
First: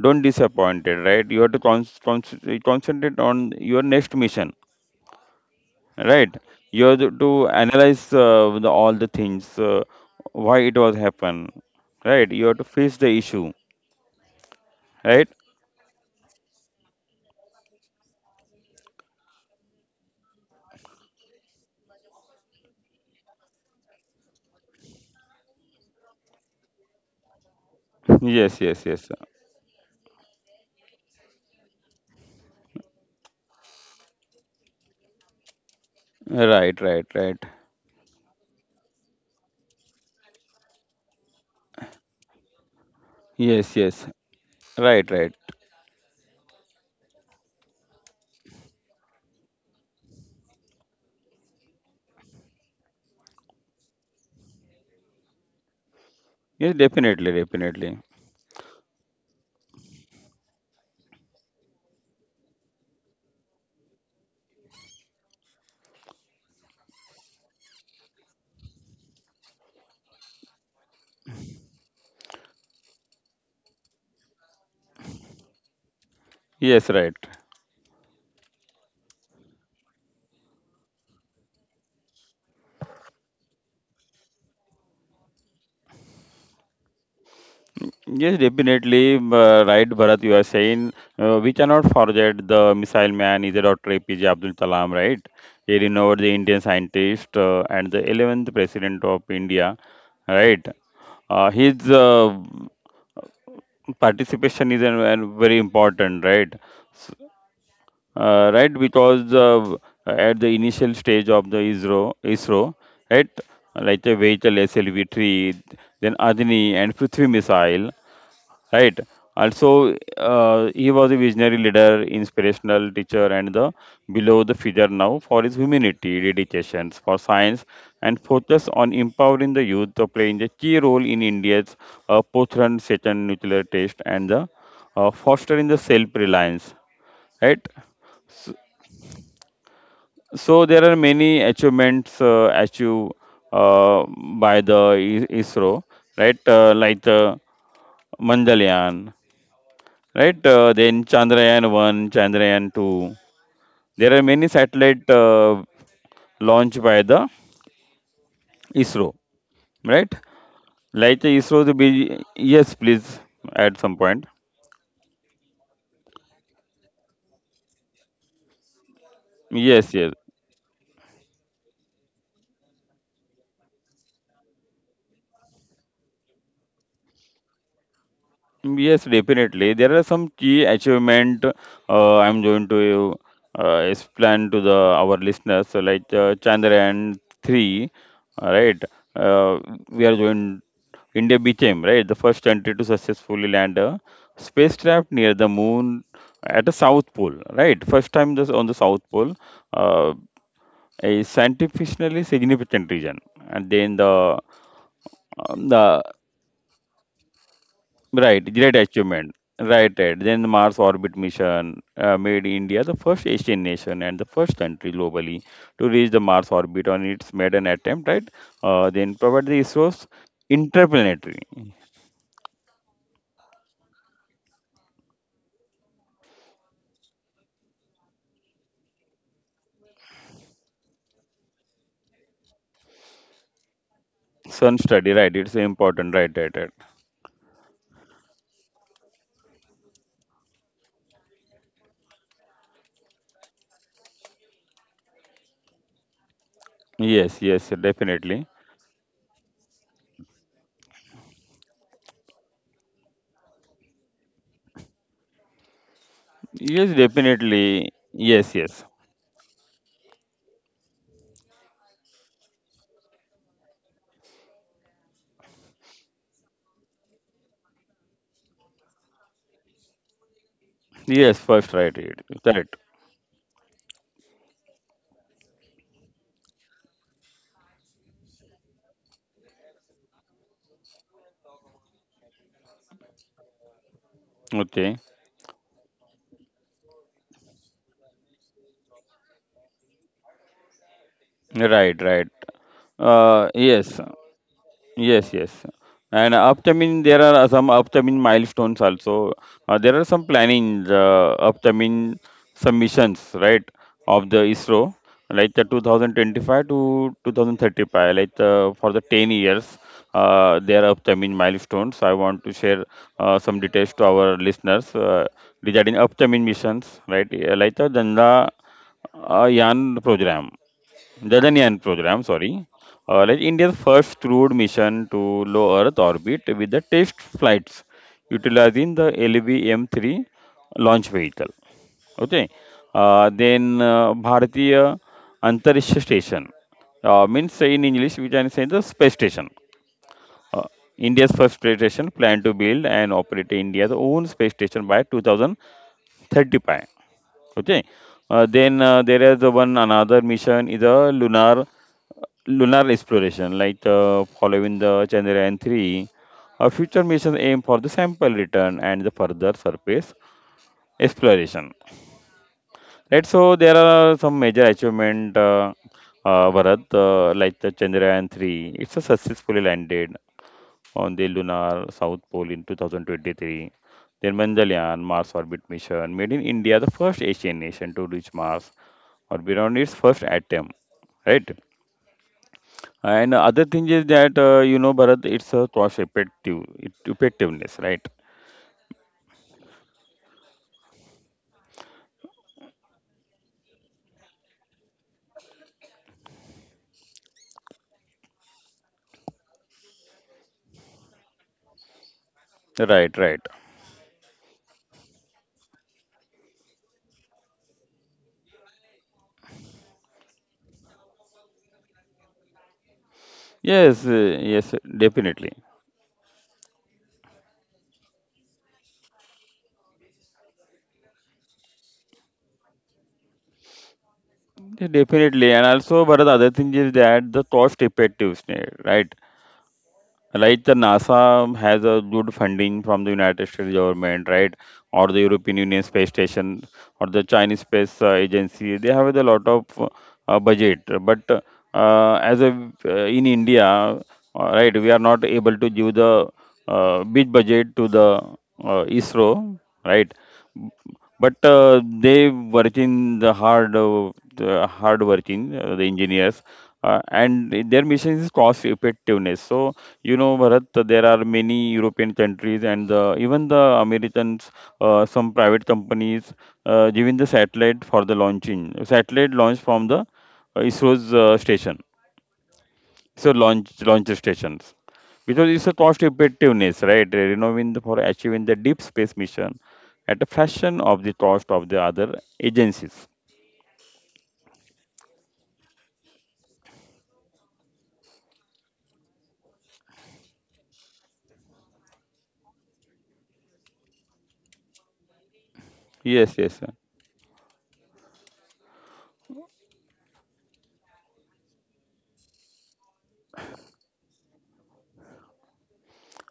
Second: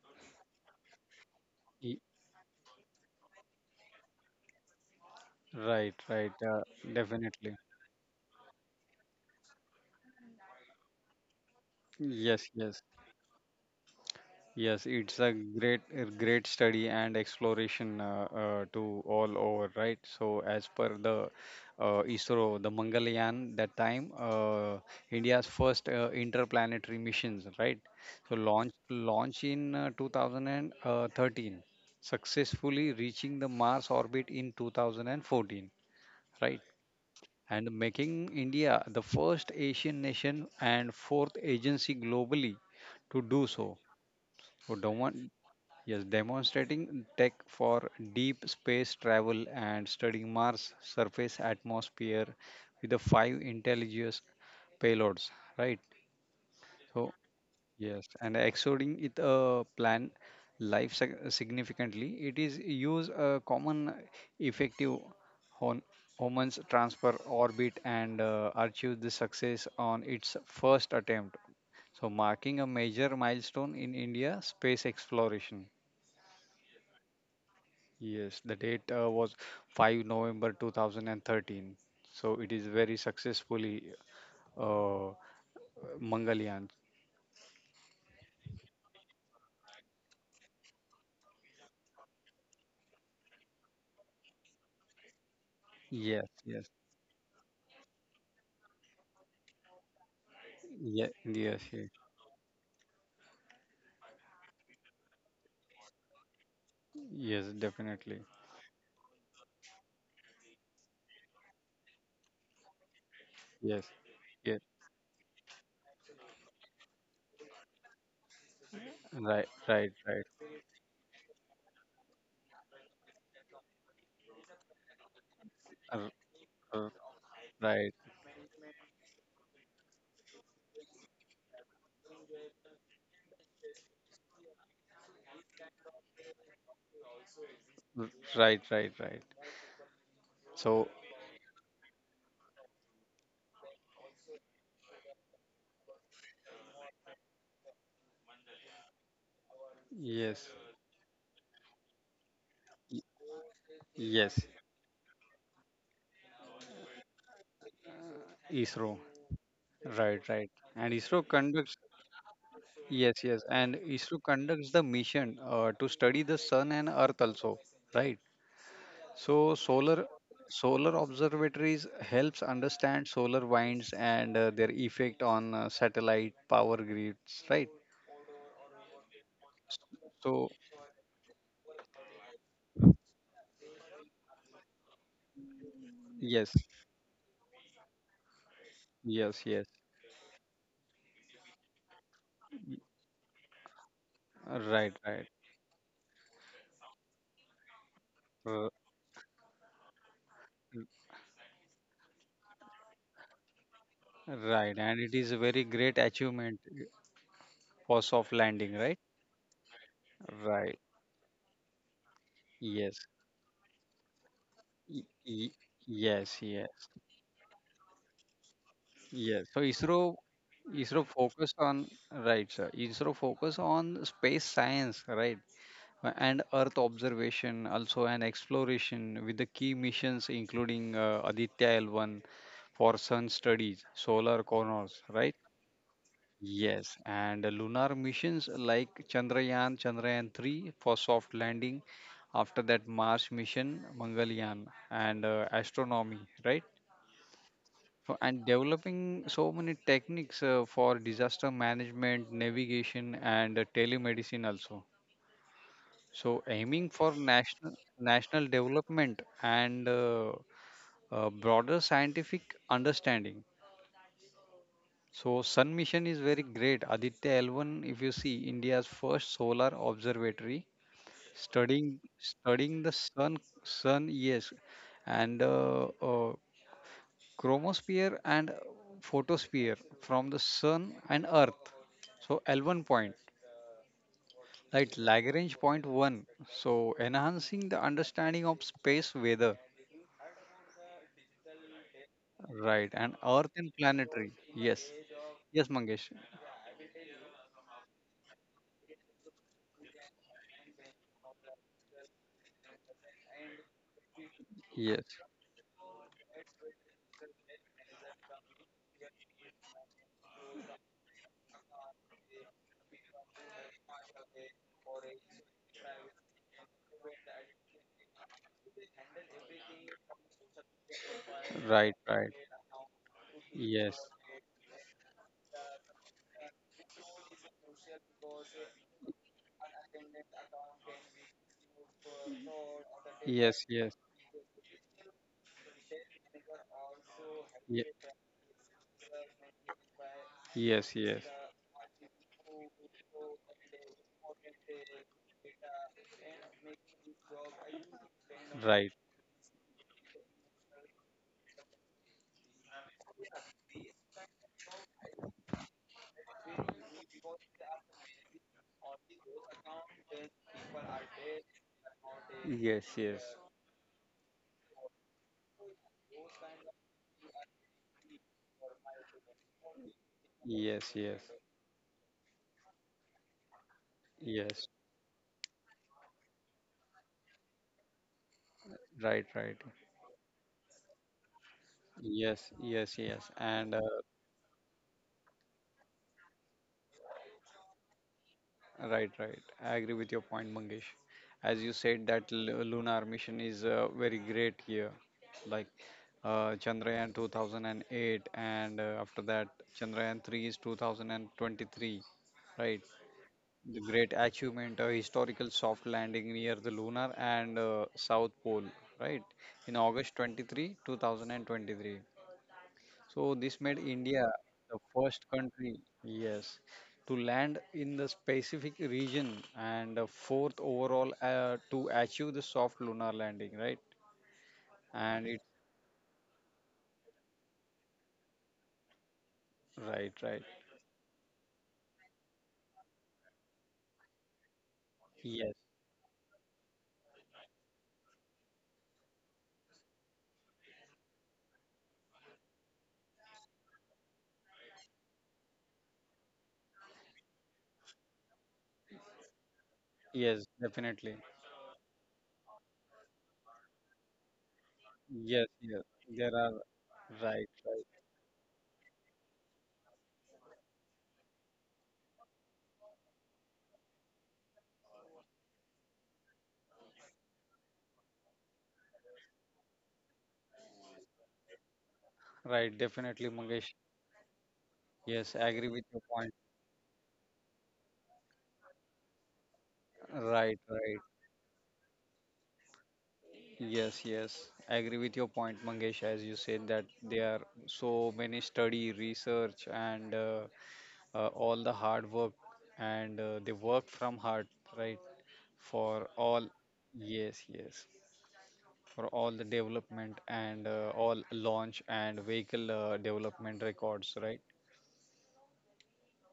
[SPEAKER 1] don't disappointed, right? You have to con-
[SPEAKER 2] y-
[SPEAKER 1] con- concentrate on your next mission,
[SPEAKER 2] right, right,
[SPEAKER 1] right?
[SPEAKER 2] uh,
[SPEAKER 1] You have to to
[SPEAKER 2] definitely.
[SPEAKER 1] analyze uh, the, all the things, uh, why it was happen, right? You
[SPEAKER 2] Yes,
[SPEAKER 1] have to
[SPEAKER 2] yes.
[SPEAKER 1] face the issue,
[SPEAKER 2] Yes, it's
[SPEAKER 1] right?
[SPEAKER 2] a great, a great study and exploration uh, uh, to all over, right? So, as per the uh, I S R O, the Mangalyaan, that time uh, India's first uh, interplanetary missions, right? So,
[SPEAKER 1] Yes,
[SPEAKER 2] launch
[SPEAKER 1] yes, yes.
[SPEAKER 2] launch in uh, two thousand thirteen, successfully reaching the Mars orbit in two thousand fourteen, right?
[SPEAKER 1] Right, right, right.
[SPEAKER 2] And making India the first Asian nation and fourth agency globally to do
[SPEAKER 1] Yes,
[SPEAKER 2] so.
[SPEAKER 1] yes.
[SPEAKER 2] So,
[SPEAKER 1] Right,
[SPEAKER 2] Dhawan,
[SPEAKER 1] right.
[SPEAKER 2] yes, demonstrating tech for deep space travel and studying Mars surface atmosphere with the five intelligence payloads, right?
[SPEAKER 1] Yes,
[SPEAKER 2] So,
[SPEAKER 1] definitely, definitely.
[SPEAKER 2] yes, and exoding it a plan life sig- significantly. It is use a common effective hon- Homan's transfer orbit and uh, achieve the success on its first attempt. So, marking a major milestone in India space exploration.
[SPEAKER 1] Yes, right.
[SPEAKER 2] Yes, the date uh, was five November two thousand thirteen. So it is very successfully uh, Mangalyaan.
[SPEAKER 1] Yes, definitely. uh, Right, Bharat, you are saying uh, we cannot forget the missile man, either doctor A P J Abdul Kalam, right? A renowned
[SPEAKER 2] Yes,
[SPEAKER 1] Indian
[SPEAKER 2] yes,
[SPEAKER 1] scientist uh, and the eleventh president of India, right?
[SPEAKER 2] yes,
[SPEAKER 1] Uh,
[SPEAKER 2] yes,
[SPEAKER 1] his
[SPEAKER 2] yes,
[SPEAKER 1] uh, participation is an, an very important, right? S-
[SPEAKER 2] yes, definitely.
[SPEAKER 1] Uh, right, because uh, at the initial stage of the I S R O I S R O, right,
[SPEAKER 2] Yes,
[SPEAKER 1] like a vehicle
[SPEAKER 2] yes,
[SPEAKER 1] S L V three, then Adani and Prithvi missile, right,
[SPEAKER 2] right, right,
[SPEAKER 1] also
[SPEAKER 2] right,
[SPEAKER 1] uh, he was a visionary leader inspirational teacher and the below the figure now for his
[SPEAKER 2] uh,
[SPEAKER 1] humanity
[SPEAKER 2] uh,
[SPEAKER 1] dedications for science
[SPEAKER 2] right,
[SPEAKER 1] and focus on empowering the youth to playing a key role in india's uh, post second nuclear test and the uh, fostering the self-reliance, right.
[SPEAKER 2] r- right, right, right.
[SPEAKER 1] So there
[SPEAKER 2] So
[SPEAKER 1] are many achievements uh, achieved uh, by the I- isro right uh, like the mangalyaan, right?
[SPEAKER 2] yes,
[SPEAKER 1] Uh, then Chandrayaan one, Chandrayaan
[SPEAKER 2] y-
[SPEAKER 1] two. There are
[SPEAKER 2] yes,
[SPEAKER 1] many satellite uh, launched by the
[SPEAKER 2] I S R O,
[SPEAKER 1] I S R O, right?
[SPEAKER 2] right, right, and
[SPEAKER 1] Like
[SPEAKER 2] I S R O
[SPEAKER 1] the I S R O, the
[SPEAKER 2] conducts.
[SPEAKER 1] big, yes, please,
[SPEAKER 2] Yes, yes,
[SPEAKER 1] at
[SPEAKER 2] and
[SPEAKER 1] some
[SPEAKER 2] I S R O
[SPEAKER 1] point.
[SPEAKER 2] conducts the mission uh, to study the sun and earth also, right? So
[SPEAKER 1] Yes,
[SPEAKER 2] solar
[SPEAKER 1] yes.
[SPEAKER 2] solar observatories helps understand solar winds and uh, their effect on uh, satellite power grids, right?
[SPEAKER 1] Yes, definitely. There are some
[SPEAKER 2] So
[SPEAKER 1] key achievement uh, I'm going to uh, explain to the our listeners. So like uh,
[SPEAKER 2] yes,
[SPEAKER 1] Chandrayaan three, uh, right?
[SPEAKER 2] yes,
[SPEAKER 1] Uh,
[SPEAKER 2] yes.
[SPEAKER 1] we are going. India became right the first country to successfully land a
[SPEAKER 2] Uh, Right,
[SPEAKER 1] spacecraft
[SPEAKER 2] right.
[SPEAKER 1] near the moon at the South Pole. Right, first time this on
[SPEAKER 2] Uh,
[SPEAKER 1] the South Pole, uh, a scientifically significant region, and then the
[SPEAKER 2] right, and it is a very
[SPEAKER 1] um,
[SPEAKER 2] great
[SPEAKER 1] the
[SPEAKER 2] achievement uh, for soft
[SPEAKER 1] Right,
[SPEAKER 2] landing,
[SPEAKER 1] great
[SPEAKER 2] right?
[SPEAKER 1] achievement. Right, right. Then
[SPEAKER 2] Right.
[SPEAKER 1] Mars orbit mission uh, made India
[SPEAKER 2] Yes.
[SPEAKER 1] the first Asian nation and the first country
[SPEAKER 2] Y- y-
[SPEAKER 1] globally to reach
[SPEAKER 2] yes,
[SPEAKER 1] the Mars
[SPEAKER 2] yes.
[SPEAKER 1] orbit on its maiden attempt, right? Uh, then
[SPEAKER 2] Yes.
[SPEAKER 1] provide
[SPEAKER 2] So
[SPEAKER 1] the
[SPEAKER 2] I S R O
[SPEAKER 1] ISRO's
[SPEAKER 2] I S R O
[SPEAKER 1] interplanetary
[SPEAKER 2] focus on right, sir. I S R O focus on space science, right? Uh, and Earth observation, also an exploration with the key missions including uh, Aditya L one for sun studies, solar
[SPEAKER 1] sun
[SPEAKER 2] corners,
[SPEAKER 1] study,
[SPEAKER 2] right?
[SPEAKER 1] right? It's important, right, right, right.
[SPEAKER 2] Yes, and lunar missions like Chandrayaan, Chandrayaan three for soft landing, after that Mars mission, Mangalyaan, and uh, astronomy, right?
[SPEAKER 1] Yes, yes,
[SPEAKER 2] So, and
[SPEAKER 1] definitely.
[SPEAKER 2] developing so many techniques uh, for disaster management, navigation, and uh, telemedicine also. So aiming
[SPEAKER 1] Yes,
[SPEAKER 2] for national
[SPEAKER 1] definitely.
[SPEAKER 2] national
[SPEAKER 1] Yes, yes.
[SPEAKER 2] development and uh, uh, broader scientific understanding. So Sun mission is very great. Aditya L one, if you see India's first solar observatory,
[SPEAKER 1] Yes, first,
[SPEAKER 2] studying
[SPEAKER 1] right, right.
[SPEAKER 2] studying
[SPEAKER 1] Correct.
[SPEAKER 2] the sun sun yes, and uh, uh, chromosphere and photosphere from the sun and earth. So L one point, right?
[SPEAKER 1] Okay.
[SPEAKER 2] Lagrange point one. So enhancing the understanding of space weather.
[SPEAKER 1] Right, right.
[SPEAKER 2] Right. And
[SPEAKER 1] Uh,
[SPEAKER 2] Earth and
[SPEAKER 1] yes.
[SPEAKER 2] planetary. Yes.
[SPEAKER 1] Yes, yes.
[SPEAKER 2] Yes, Mangesh.
[SPEAKER 1] And upcoming, there are some upcoming milestones also. Uh, there are some planning, uh, upcoming submissions, right, of the ISRO,
[SPEAKER 2] Yes.
[SPEAKER 1] like the two thousand twenty-five to twenty thirty-five, like the, for the ten years, uh, there are upcoming milestones. I want to share uh, some details to our listeners uh, regarding upcoming missions, right, uh, like the Janda uh, Yan program. Gaganyaan
[SPEAKER 2] Right. Right.
[SPEAKER 1] program, sorry, uh, like India's
[SPEAKER 2] Yes.
[SPEAKER 1] first crewed mission to low Earth orbit with the test flights utilizing the lvm three launch vehicle. Okay, uh,
[SPEAKER 2] Yes.
[SPEAKER 1] then
[SPEAKER 2] Yes.
[SPEAKER 1] uh, Bharatiya Antariksha Station uh, means in
[SPEAKER 2] Ye-
[SPEAKER 1] English we can say the space station. Uh,
[SPEAKER 2] yes, yes.
[SPEAKER 1] India's first space station planned to build and operate India's own space station by two thousand thirty-five. Okay. Uh, then
[SPEAKER 2] Right.
[SPEAKER 1] uh, There is the one another mission is a lunar lunar exploration, like uh, following the Chandrayaan three, a future mission aim for the sample return and the further surface exploration.
[SPEAKER 2] Yes,
[SPEAKER 1] Right,
[SPEAKER 2] yes.
[SPEAKER 1] so there are some major achievement, uh, uh, Bharat, uh, like the Chandrayaan three. It's a successfully landed
[SPEAKER 2] Yes,
[SPEAKER 1] on the
[SPEAKER 2] yes.
[SPEAKER 1] lunar south pole in two thousand twenty-three. Then
[SPEAKER 2] Yes.
[SPEAKER 1] Mangalyaan Mars orbit mission made in India the first Asian nation to reach Mars
[SPEAKER 2] Right,
[SPEAKER 1] or
[SPEAKER 2] right.
[SPEAKER 1] beyond its first attempt. Right.
[SPEAKER 2] Yes, yes,
[SPEAKER 1] And
[SPEAKER 2] yes.
[SPEAKER 1] other
[SPEAKER 2] And
[SPEAKER 1] thing is
[SPEAKER 2] uh,
[SPEAKER 1] that uh, you know, Bharat, it's a cost effective it, effectiveness, right?
[SPEAKER 2] right, right. I agree with your point, Mangesh. As you said, that lu- lunar mission is uh, very great here, like uh, Chandrayaan two thousand eight, and uh, after that, Chandrayaan three is two thousand twenty-three, right?
[SPEAKER 1] Right, right.
[SPEAKER 2] The great achievement, a historical soft landing near the lunar and uh, South Pole, right? In August twenty-third, two thousand 23, two thousand twenty-three. So this made
[SPEAKER 1] Yes,
[SPEAKER 2] India
[SPEAKER 1] uh, yes,
[SPEAKER 2] the first
[SPEAKER 1] definitely.
[SPEAKER 2] country, yes, to land in the specific region and the fourth overall uh, to achieve the soft lunar landing, right?
[SPEAKER 1] Yeah,
[SPEAKER 2] And it,
[SPEAKER 1] definitely. And also, Bharat, other thing is that the cost effectiveness, right?
[SPEAKER 2] right, right.
[SPEAKER 1] Right, the NASA has a good funding from the United States government, right, or the European
[SPEAKER 2] Yes,
[SPEAKER 1] Union Space Station, or the Chinese Space uh, Agency. They have a lot of uh, uh, budget, but uh, as a uh, in India, uh, right, we are not able to give the uh, big budget to the uh, ISRO, right?
[SPEAKER 2] yes, definitely.
[SPEAKER 1] But uh, they working the hard, uh, the hard
[SPEAKER 2] Yes,
[SPEAKER 1] working uh, the
[SPEAKER 2] yes. There
[SPEAKER 1] engineers,
[SPEAKER 2] are,
[SPEAKER 1] uh,
[SPEAKER 2] right,
[SPEAKER 1] and their
[SPEAKER 2] right,
[SPEAKER 1] mission is cost effectiveness. So you know, Bharat, there are many European countries and uh, even the Americans, uh, some private companies, uh, giving the satellite for the launching. Satellite launch from the uh, ISRO's uh, station.
[SPEAKER 2] right. Definitely,
[SPEAKER 1] So launch
[SPEAKER 2] Mangesh.
[SPEAKER 1] launch stations
[SPEAKER 2] Yes,
[SPEAKER 1] because
[SPEAKER 2] I
[SPEAKER 1] it's
[SPEAKER 2] agree
[SPEAKER 1] a
[SPEAKER 2] with
[SPEAKER 1] cost
[SPEAKER 2] your point.
[SPEAKER 1] effectiveness, right? You know, in the, for achieving the deep space mission at a
[SPEAKER 2] Right,
[SPEAKER 1] fraction
[SPEAKER 2] right.
[SPEAKER 1] of the cost of the other agencies.
[SPEAKER 2] Yes, yes. I agree with your point, Mangesh, as you said that there are so many study, research, and uh, uh, all the hard work and uh, they work from heart, right? For
[SPEAKER 1] Yes,
[SPEAKER 2] all,
[SPEAKER 1] yes,
[SPEAKER 2] yes, yes, for all the development and uh, all launch and vehicle uh, development records, right?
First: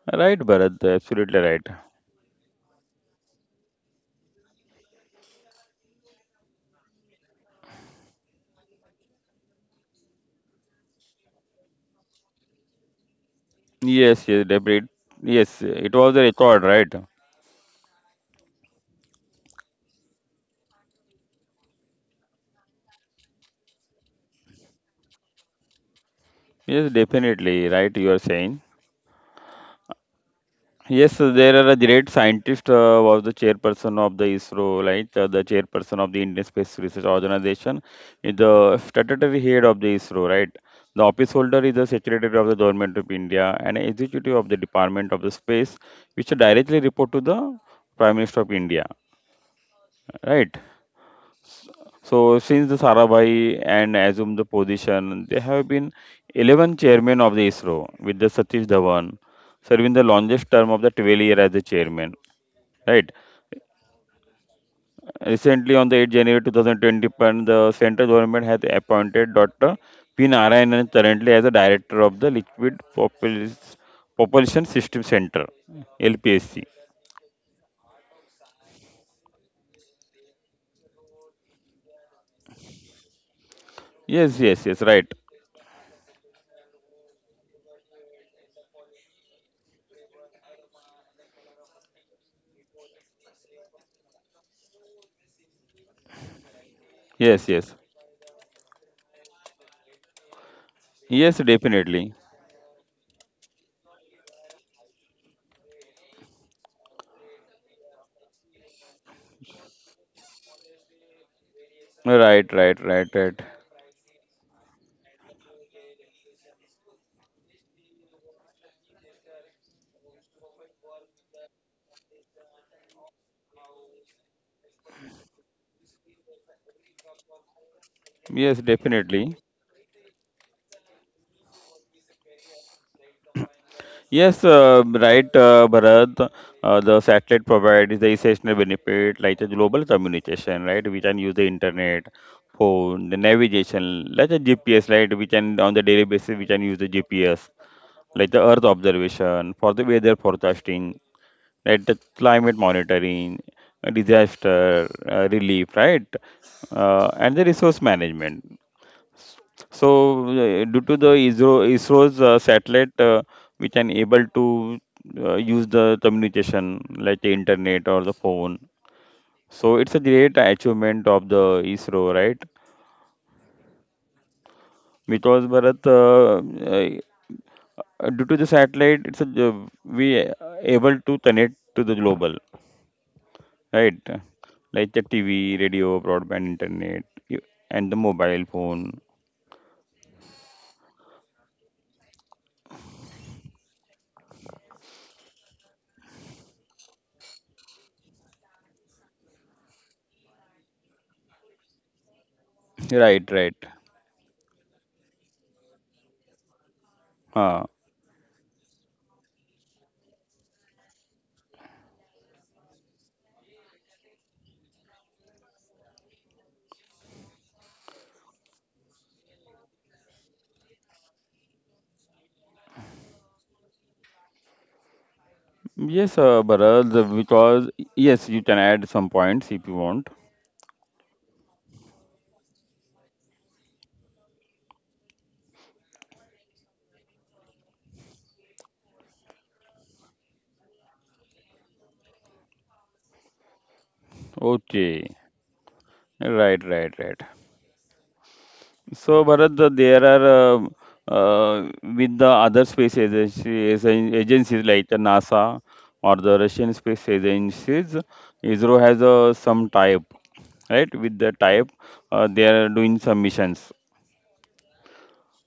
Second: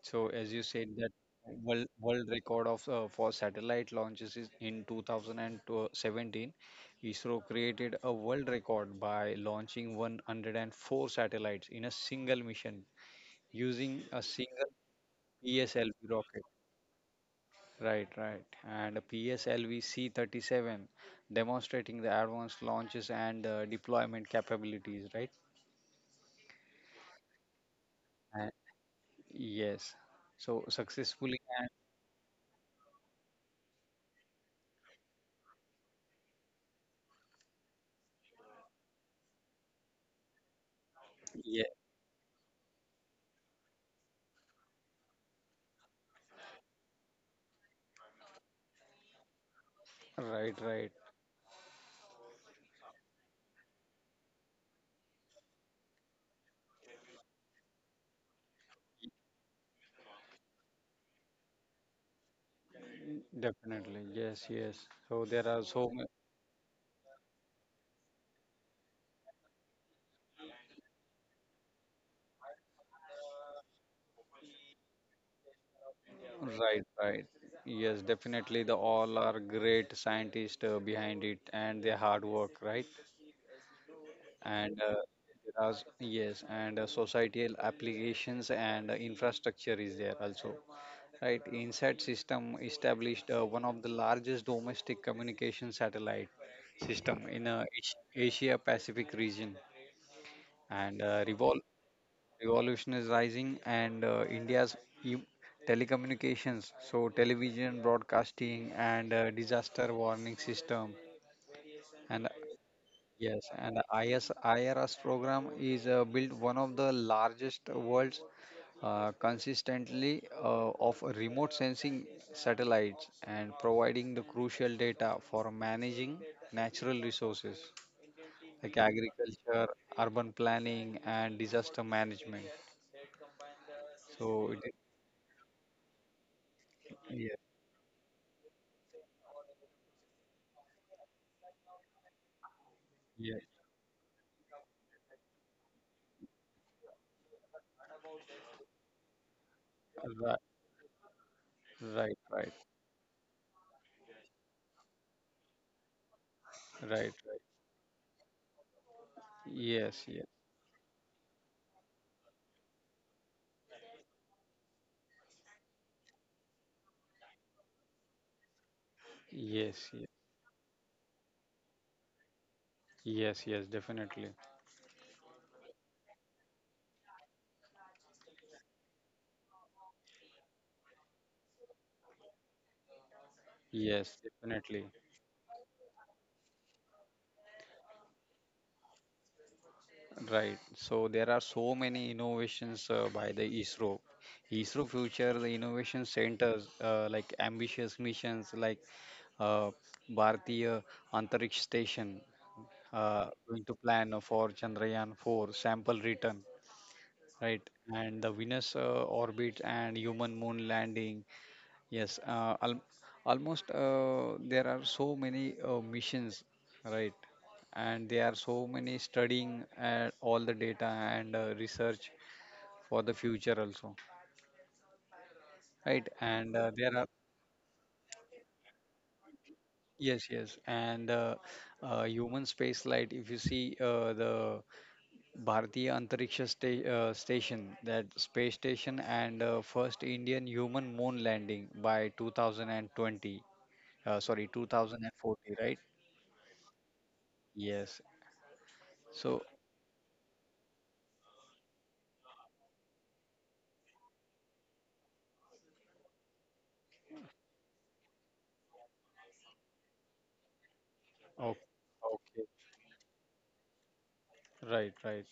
[SPEAKER 2] So
[SPEAKER 1] right,
[SPEAKER 2] as you
[SPEAKER 1] Bharat,
[SPEAKER 2] said that
[SPEAKER 1] absolutely right.
[SPEAKER 2] world world record of uh, for satellite launches is in twenty seventeen, I S R O created a world record by launching one hundred four satellites in a single mission using
[SPEAKER 1] Yes,
[SPEAKER 2] a
[SPEAKER 1] yes,
[SPEAKER 2] single
[SPEAKER 1] David. Yes, it was
[SPEAKER 2] P S L V
[SPEAKER 1] a
[SPEAKER 2] rocket.
[SPEAKER 1] record, right?
[SPEAKER 2] Right, right. And P S L V-C thirty-seven demonstrating the advanced launches and uh, deployment capabilities, right?
[SPEAKER 1] Yes, definitely right. You are
[SPEAKER 2] And
[SPEAKER 1] saying
[SPEAKER 2] yes. So
[SPEAKER 1] yes.
[SPEAKER 2] successfully
[SPEAKER 1] There are a
[SPEAKER 2] and
[SPEAKER 1] great scientist uh, was the chairperson of the ISRO, right? Uh, the chairperson of the Indian Space Research Organization, is the statutory head of the ISRO, right? The office holder
[SPEAKER 2] yeah,
[SPEAKER 1] is the secretary of the government of India and executive of the Department of the Space, which directly report to the Prime Minister of India, right?
[SPEAKER 2] right, right.
[SPEAKER 1] So since the Sarabhai and assumed the position, there have been eleven chairmen of the ISRO with the Satish Dhawan serving the longest term of the twelve year as the chairman. Right.
[SPEAKER 2] Definitely. Yes, yes. So there are
[SPEAKER 1] Recently, on
[SPEAKER 2] so
[SPEAKER 1] the 8th
[SPEAKER 2] many.
[SPEAKER 1] January twenty twenty-one, the central government has appointed Doctor P. Narayanan currently as the director of the Liquid Propulsion Propulsion System Center, L P S C.
[SPEAKER 2] Right, right. Yes, definitely. The all are great scientists uh, behind it and their hard work, right?
[SPEAKER 1] Yes, yes, yes,
[SPEAKER 2] And uh,
[SPEAKER 1] right.
[SPEAKER 2] there are, yes, and uh, societal applications and uh, infrastructure is there also. Right, InSat system established uh, one of the largest domestic communication satellite system
[SPEAKER 1] Yes,
[SPEAKER 2] in uh,
[SPEAKER 1] yes.
[SPEAKER 2] Asia Pacific region and uh,
[SPEAKER 1] Yes,
[SPEAKER 2] revol-
[SPEAKER 1] definitely.
[SPEAKER 2] revolutionizing and uh, India's e- telecommunications, so television broadcasting and uh, disaster warning system and
[SPEAKER 1] Right, right, right, right.
[SPEAKER 2] yes, and I S I R S program is uh, built one of the largest world's uh, consistently uh, of remote sensing satellites and providing the crucial data for managing natural resources
[SPEAKER 1] Yes,
[SPEAKER 2] like
[SPEAKER 1] definitely.
[SPEAKER 2] agriculture, urban planning, and disaster management.
[SPEAKER 1] Yes,
[SPEAKER 2] So it
[SPEAKER 1] uh, right, uh, Bharat. Uh,
[SPEAKER 2] is,
[SPEAKER 1] the
[SPEAKER 2] yeah,
[SPEAKER 1] satellite provides the essential benefit like the global communication, right? We can use the internet, phone, the
[SPEAKER 2] yeah,
[SPEAKER 1] navigation, like the G P S, right? We can on the daily basis we can use the G P S, like the Earth observation for the weather
[SPEAKER 2] right,
[SPEAKER 1] forecasting, right? The
[SPEAKER 2] right,
[SPEAKER 1] climate
[SPEAKER 2] right,
[SPEAKER 1] monitoring, uh, disaster uh, relief, right? Uh,
[SPEAKER 2] right,
[SPEAKER 1] and
[SPEAKER 2] right.
[SPEAKER 1] the resource management.
[SPEAKER 2] Yes,
[SPEAKER 1] So,
[SPEAKER 2] yes,
[SPEAKER 1] uh, due to the ISRO, ISRO's uh, satellite, uh, we can able to uh, use the communication like the internet or the phone. So, it's
[SPEAKER 2] yes,
[SPEAKER 1] a
[SPEAKER 2] yes,
[SPEAKER 1] great achievement of the ISRO, right?
[SPEAKER 2] yes, yes, definitely.
[SPEAKER 1] Because Bharat, uh, uh, due to the satellite, it's a, uh, we able to connect to the global, right?
[SPEAKER 2] Yes, definitely.
[SPEAKER 1] Like the T V, radio, broadband, internet, y- and the mobile phone.
[SPEAKER 2] Right. So there are so many innovations uh, by the I S R O. I S R O Future, the innovation centers uh, like ambitious missions like uh, Bharatiya Antariksha Station
[SPEAKER 1] Right,
[SPEAKER 2] uh,
[SPEAKER 1] right.
[SPEAKER 2] going to plan for Chandrayaan four sample return,
[SPEAKER 1] Huh.
[SPEAKER 2] right? And the Venus uh, orbit and human moon landing. Yes, uh, al almost uh, there are so many uh, missions, right? And there are so many studying uh, all the data and uh, research for the future also, right?
[SPEAKER 1] Yes, uh,
[SPEAKER 2] And uh, there are
[SPEAKER 1] Bharat, because yes, you can add some points if you want.
[SPEAKER 2] yes, yes, and uh, uh, human space flight. If you see uh, the Bharatiya Antariksha sta- uh, Station, that space station, and uh, first Indian human moon landing by twenty twenty, uh, sorry,
[SPEAKER 1] Okay,
[SPEAKER 2] two thousand forty, right?
[SPEAKER 1] right, right, right.
[SPEAKER 2] Yes.
[SPEAKER 1] So,
[SPEAKER 2] So
[SPEAKER 1] Bharat, the- there are um uh, with the other space agency, agen- agencies like the NASA or the Russian space agencies, ISRO has uh, some type, right? With the type,
[SPEAKER 2] Okay.
[SPEAKER 1] uh, they
[SPEAKER 2] Okay.
[SPEAKER 1] are doing some missions.
[SPEAKER 2] Right. Right.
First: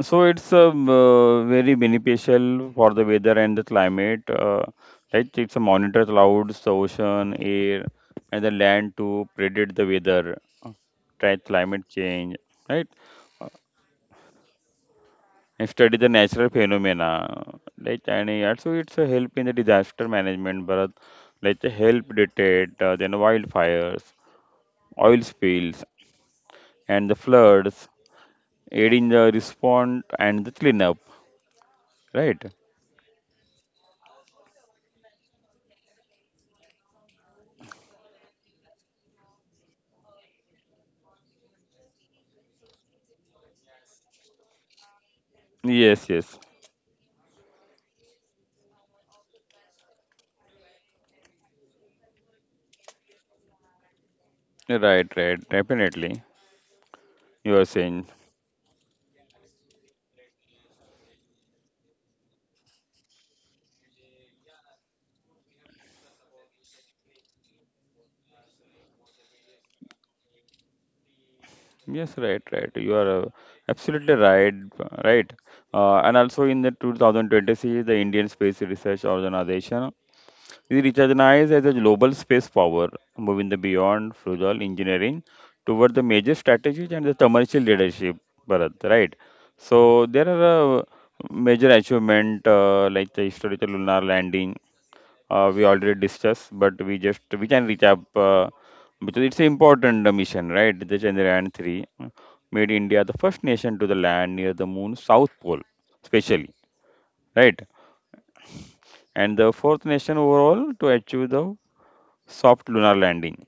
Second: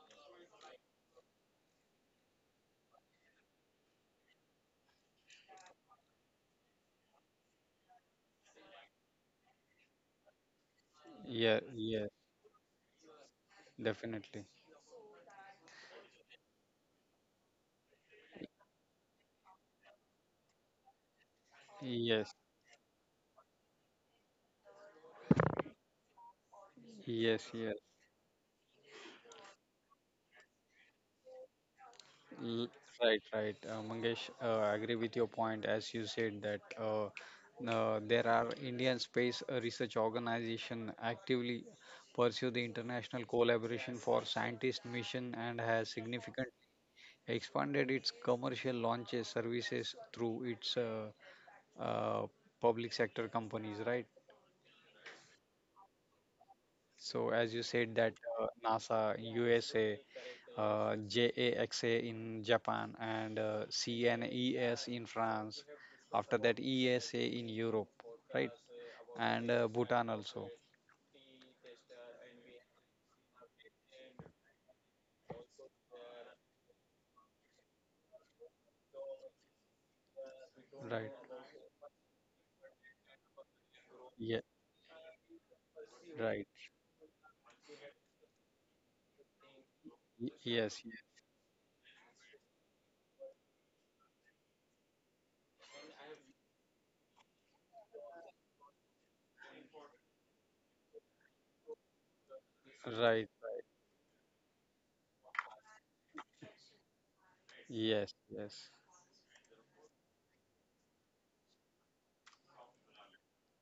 [SPEAKER 1] So it's um, uh, very beneficial for the weather and the climate. Uh, right? It's a monitor clouds, the ocean, air, and the land to predict the weather, uh, track
[SPEAKER 2] Yeah.
[SPEAKER 1] climate
[SPEAKER 2] Yeah.
[SPEAKER 1] change, right?
[SPEAKER 2] Definitely.
[SPEAKER 1] And study the natural phenomena, right? And uh, also it's a help in the disaster management, but like the help
[SPEAKER 2] Yes.
[SPEAKER 1] detect uh, then wildfires, oil spills, and the
[SPEAKER 2] Yes. Yes.
[SPEAKER 1] floods, aid in the response and the cleanup, right?
[SPEAKER 2] L- Right. Right. Uh, Mangesh, uh, I agree with your point as you said that uh, uh, there are Indian space uh, research organization actively pursue the international collaboration for scientist mission and has
[SPEAKER 1] Yes, yes.
[SPEAKER 2] significant expanded its commercial launches services through its uh, uh, public sector companies. Right.
[SPEAKER 1] Right, right, definitely.
[SPEAKER 2] So as you
[SPEAKER 1] You are
[SPEAKER 2] said that
[SPEAKER 1] saying
[SPEAKER 2] uh, NASA, U S A, uh, JAXA in Japan, and uh, C N E S in France. After that, E S A in Europe, right? And uh, Bhutan also,
[SPEAKER 1] yes, right, right. You are uh, absolutely right, right. Uh, and also in the twenty twenty-six, the Indian Space Research Organization is
[SPEAKER 2] right?
[SPEAKER 1] recognized as a global space power, moving the beyond
[SPEAKER 2] Yeah,
[SPEAKER 1] frugal engineering toward the major
[SPEAKER 2] right.
[SPEAKER 1] strategies and the commercial leadership. Bharat, right. So
[SPEAKER 2] Y-
[SPEAKER 1] there
[SPEAKER 2] Yes,
[SPEAKER 1] are uh,
[SPEAKER 2] yes,
[SPEAKER 1] major achievement uh, like the historical lunar landing uh, we already discussed, but we just we can recap uh, because it's an important uh, mission, right? The Chandrayaan three uh, made India the
[SPEAKER 2] right.
[SPEAKER 1] first nation to the land near the moon's south pole, especially, right?
[SPEAKER 2] Yes, yes,
[SPEAKER 1] And the fourth nation overall to achieve the soft lunar landing.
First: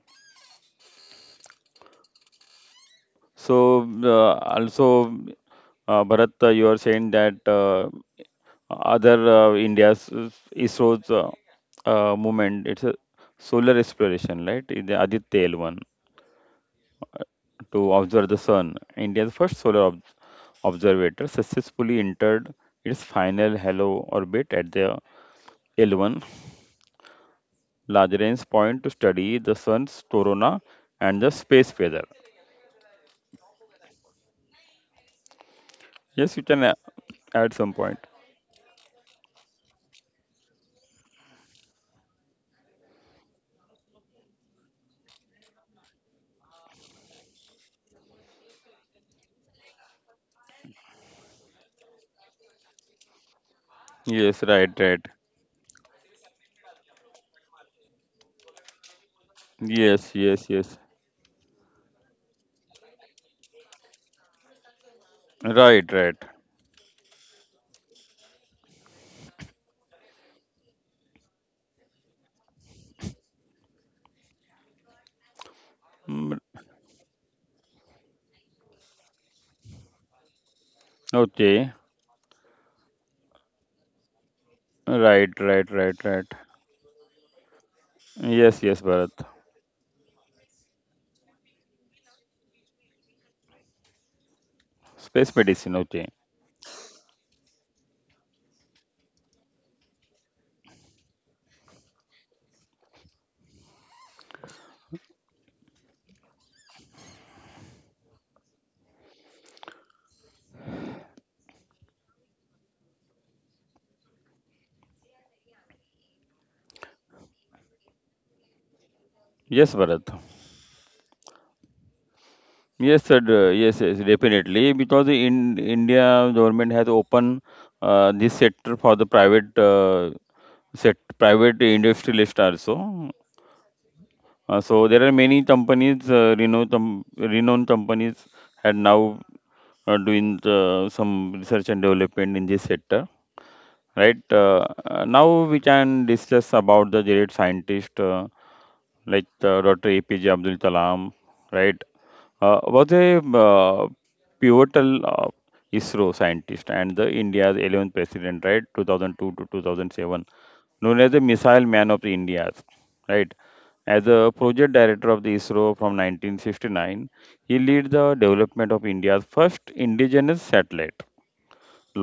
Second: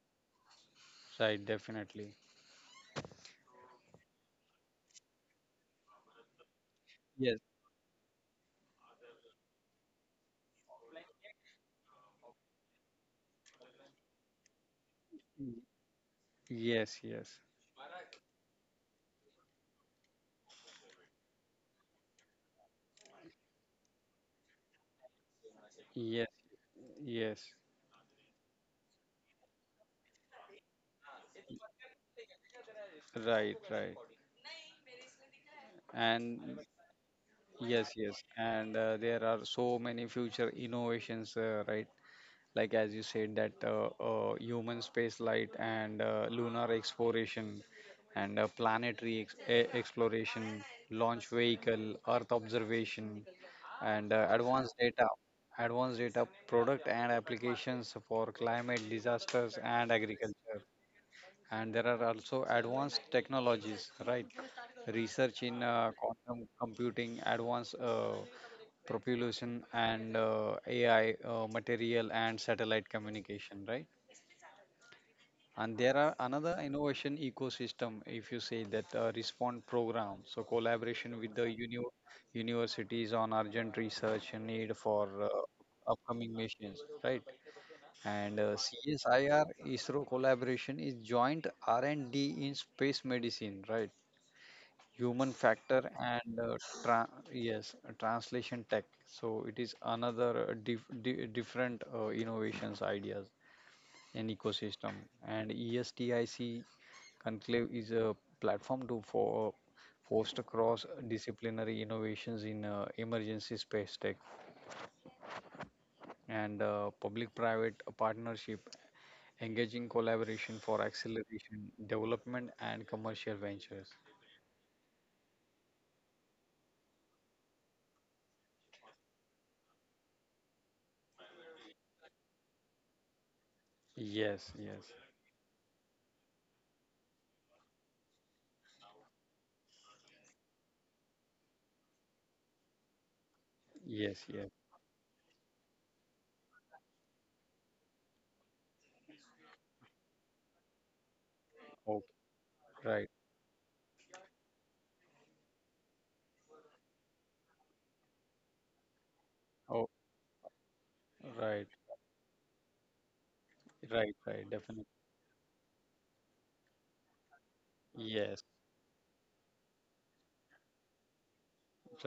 [SPEAKER 2] right. Definitely.
[SPEAKER 1] So uh, also, uh, Bharat, uh, you are saying that
[SPEAKER 2] Yes,
[SPEAKER 1] uh, other uh, India's uh, ISRO's uh, uh, movement, it's a solar exploration, right? In The Aditya L one
[SPEAKER 2] yes, yes,
[SPEAKER 1] to observe the sun, India's first solar ob- observator successfully entered its final halo orbit at the L one
[SPEAKER 2] yes, yes.
[SPEAKER 1] Lagrange point to study the sun's corona and the space weather.
[SPEAKER 2] Right, right.
[SPEAKER 1] Yes,
[SPEAKER 2] And
[SPEAKER 1] you can a- Add some
[SPEAKER 2] yes,
[SPEAKER 1] point.
[SPEAKER 2] yes, and uh, there are so many future innovations, uh, right? Like as you said, that uh, uh, human space light and uh, lunar exploration, and uh, planetary ex- e- exploration, launch vehicle, Earth observation, and uh,
[SPEAKER 1] Yes,
[SPEAKER 2] advanced
[SPEAKER 1] right,
[SPEAKER 2] data,
[SPEAKER 1] right.
[SPEAKER 2] advanced data product and applications for climate disasters and
[SPEAKER 1] Yes, yes,
[SPEAKER 2] agriculture.
[SPEAKER 1] yes.
[SPEAKER 2] And there are also advanced technologies, right? Research in
[SPEAKER 1] Right,
[SPEAKER 2] uh,
[SPEAKER 1] right.
[SPEAKER 2] quantum computing, advanced uh, propulsion and uh, A I, uh, material and satellite communication, right? And there are
[SPEAKER 1] Mm,
[SPEAKER 2] another innovation ecosystem, if you say that uh, respond program, so collaboration with the
[SPEAKER 1] okay.
[SPEAKER 2] uni universities on urgent research and need for uh,
[SPEAKER 1] Right, right, right, right.
[SPEAKER 2] upcoming missions, right? And uh,
[SPEAKER 1] Yes, yes, Bharat.
[SPEAKER 2] C S I R ISRO collaboration is joint R and D in space medicine, right? Human
[SPEAKER 1] Space medicine,
[SPEAKER 2] factor
[SPEAKER 1] okay.
[SPEAKER 2] and uh, tra- yes, uh, translation tech, so it is another uh, dif- di- different uh, innovations ideas and ecosystem, and estic conclave is a platform to for foster cross disciplinary innovations in uh, emergency space tech and uh, public private partnership
[SPEAKER 1] Yes,
[SPEAKER 2] engaging
[SPEAKER 1] Bharat.
[SPEAKER 2] collaboration for acceleration development and
[SPEAKER 1] Yes, sir.
[SPEAKER 2] commercial
[SPEAKER 1] d- Yes,
[SPEAKER 2] ventures.
[SPEAKER 1] yes, definitely. Because in India, government has opened uh, this sector for the private uh, set private industrialist also.
[SPEAKER 2] Yes,
[SPEAKER 1] Uh,
[SPEAKER 2] yes,
[SPEAKER 1] so there are many companies, uh, renowned, com- renowned companies, had now uh, doing the, some research and development in this sector.
[SPEAKER 2] yes,
[SPEAKER 1] Right.
[SPEAKER 2] yes,
[SPEAKER 1] Uh, uh, now we can discuss about the great scientist uh, like uh, Doctor A P J Abdul Kalam. Right.
[SPEAKER 2] okay,
[SPEAKER 1] Uh, was a
[SPEAKER 2] right.
[SPEAKER 1] uh, pivotal uh, ISRO scientist and the India's eleventh president, right, two thousand two to
[SPEAKER 2] Oh,
[SPEAKER 1] two thousand seven, known as the
[SPEAKER 2] right,
[SPEAKER 1] Missile Man of the India's, right. As
[SPEAKER 2] right,
[SPEAKER 1] a
[SPEAKER 2] right,
[SPEAKER 1] project
[SPEAKER 2] definitely.
[SPEAKER 1] director of the ISRO from nineteen sixty-nine, he led the
[SPEAKER 2] Yes,
[SPEAKER 1] development of India's first indigenous satellite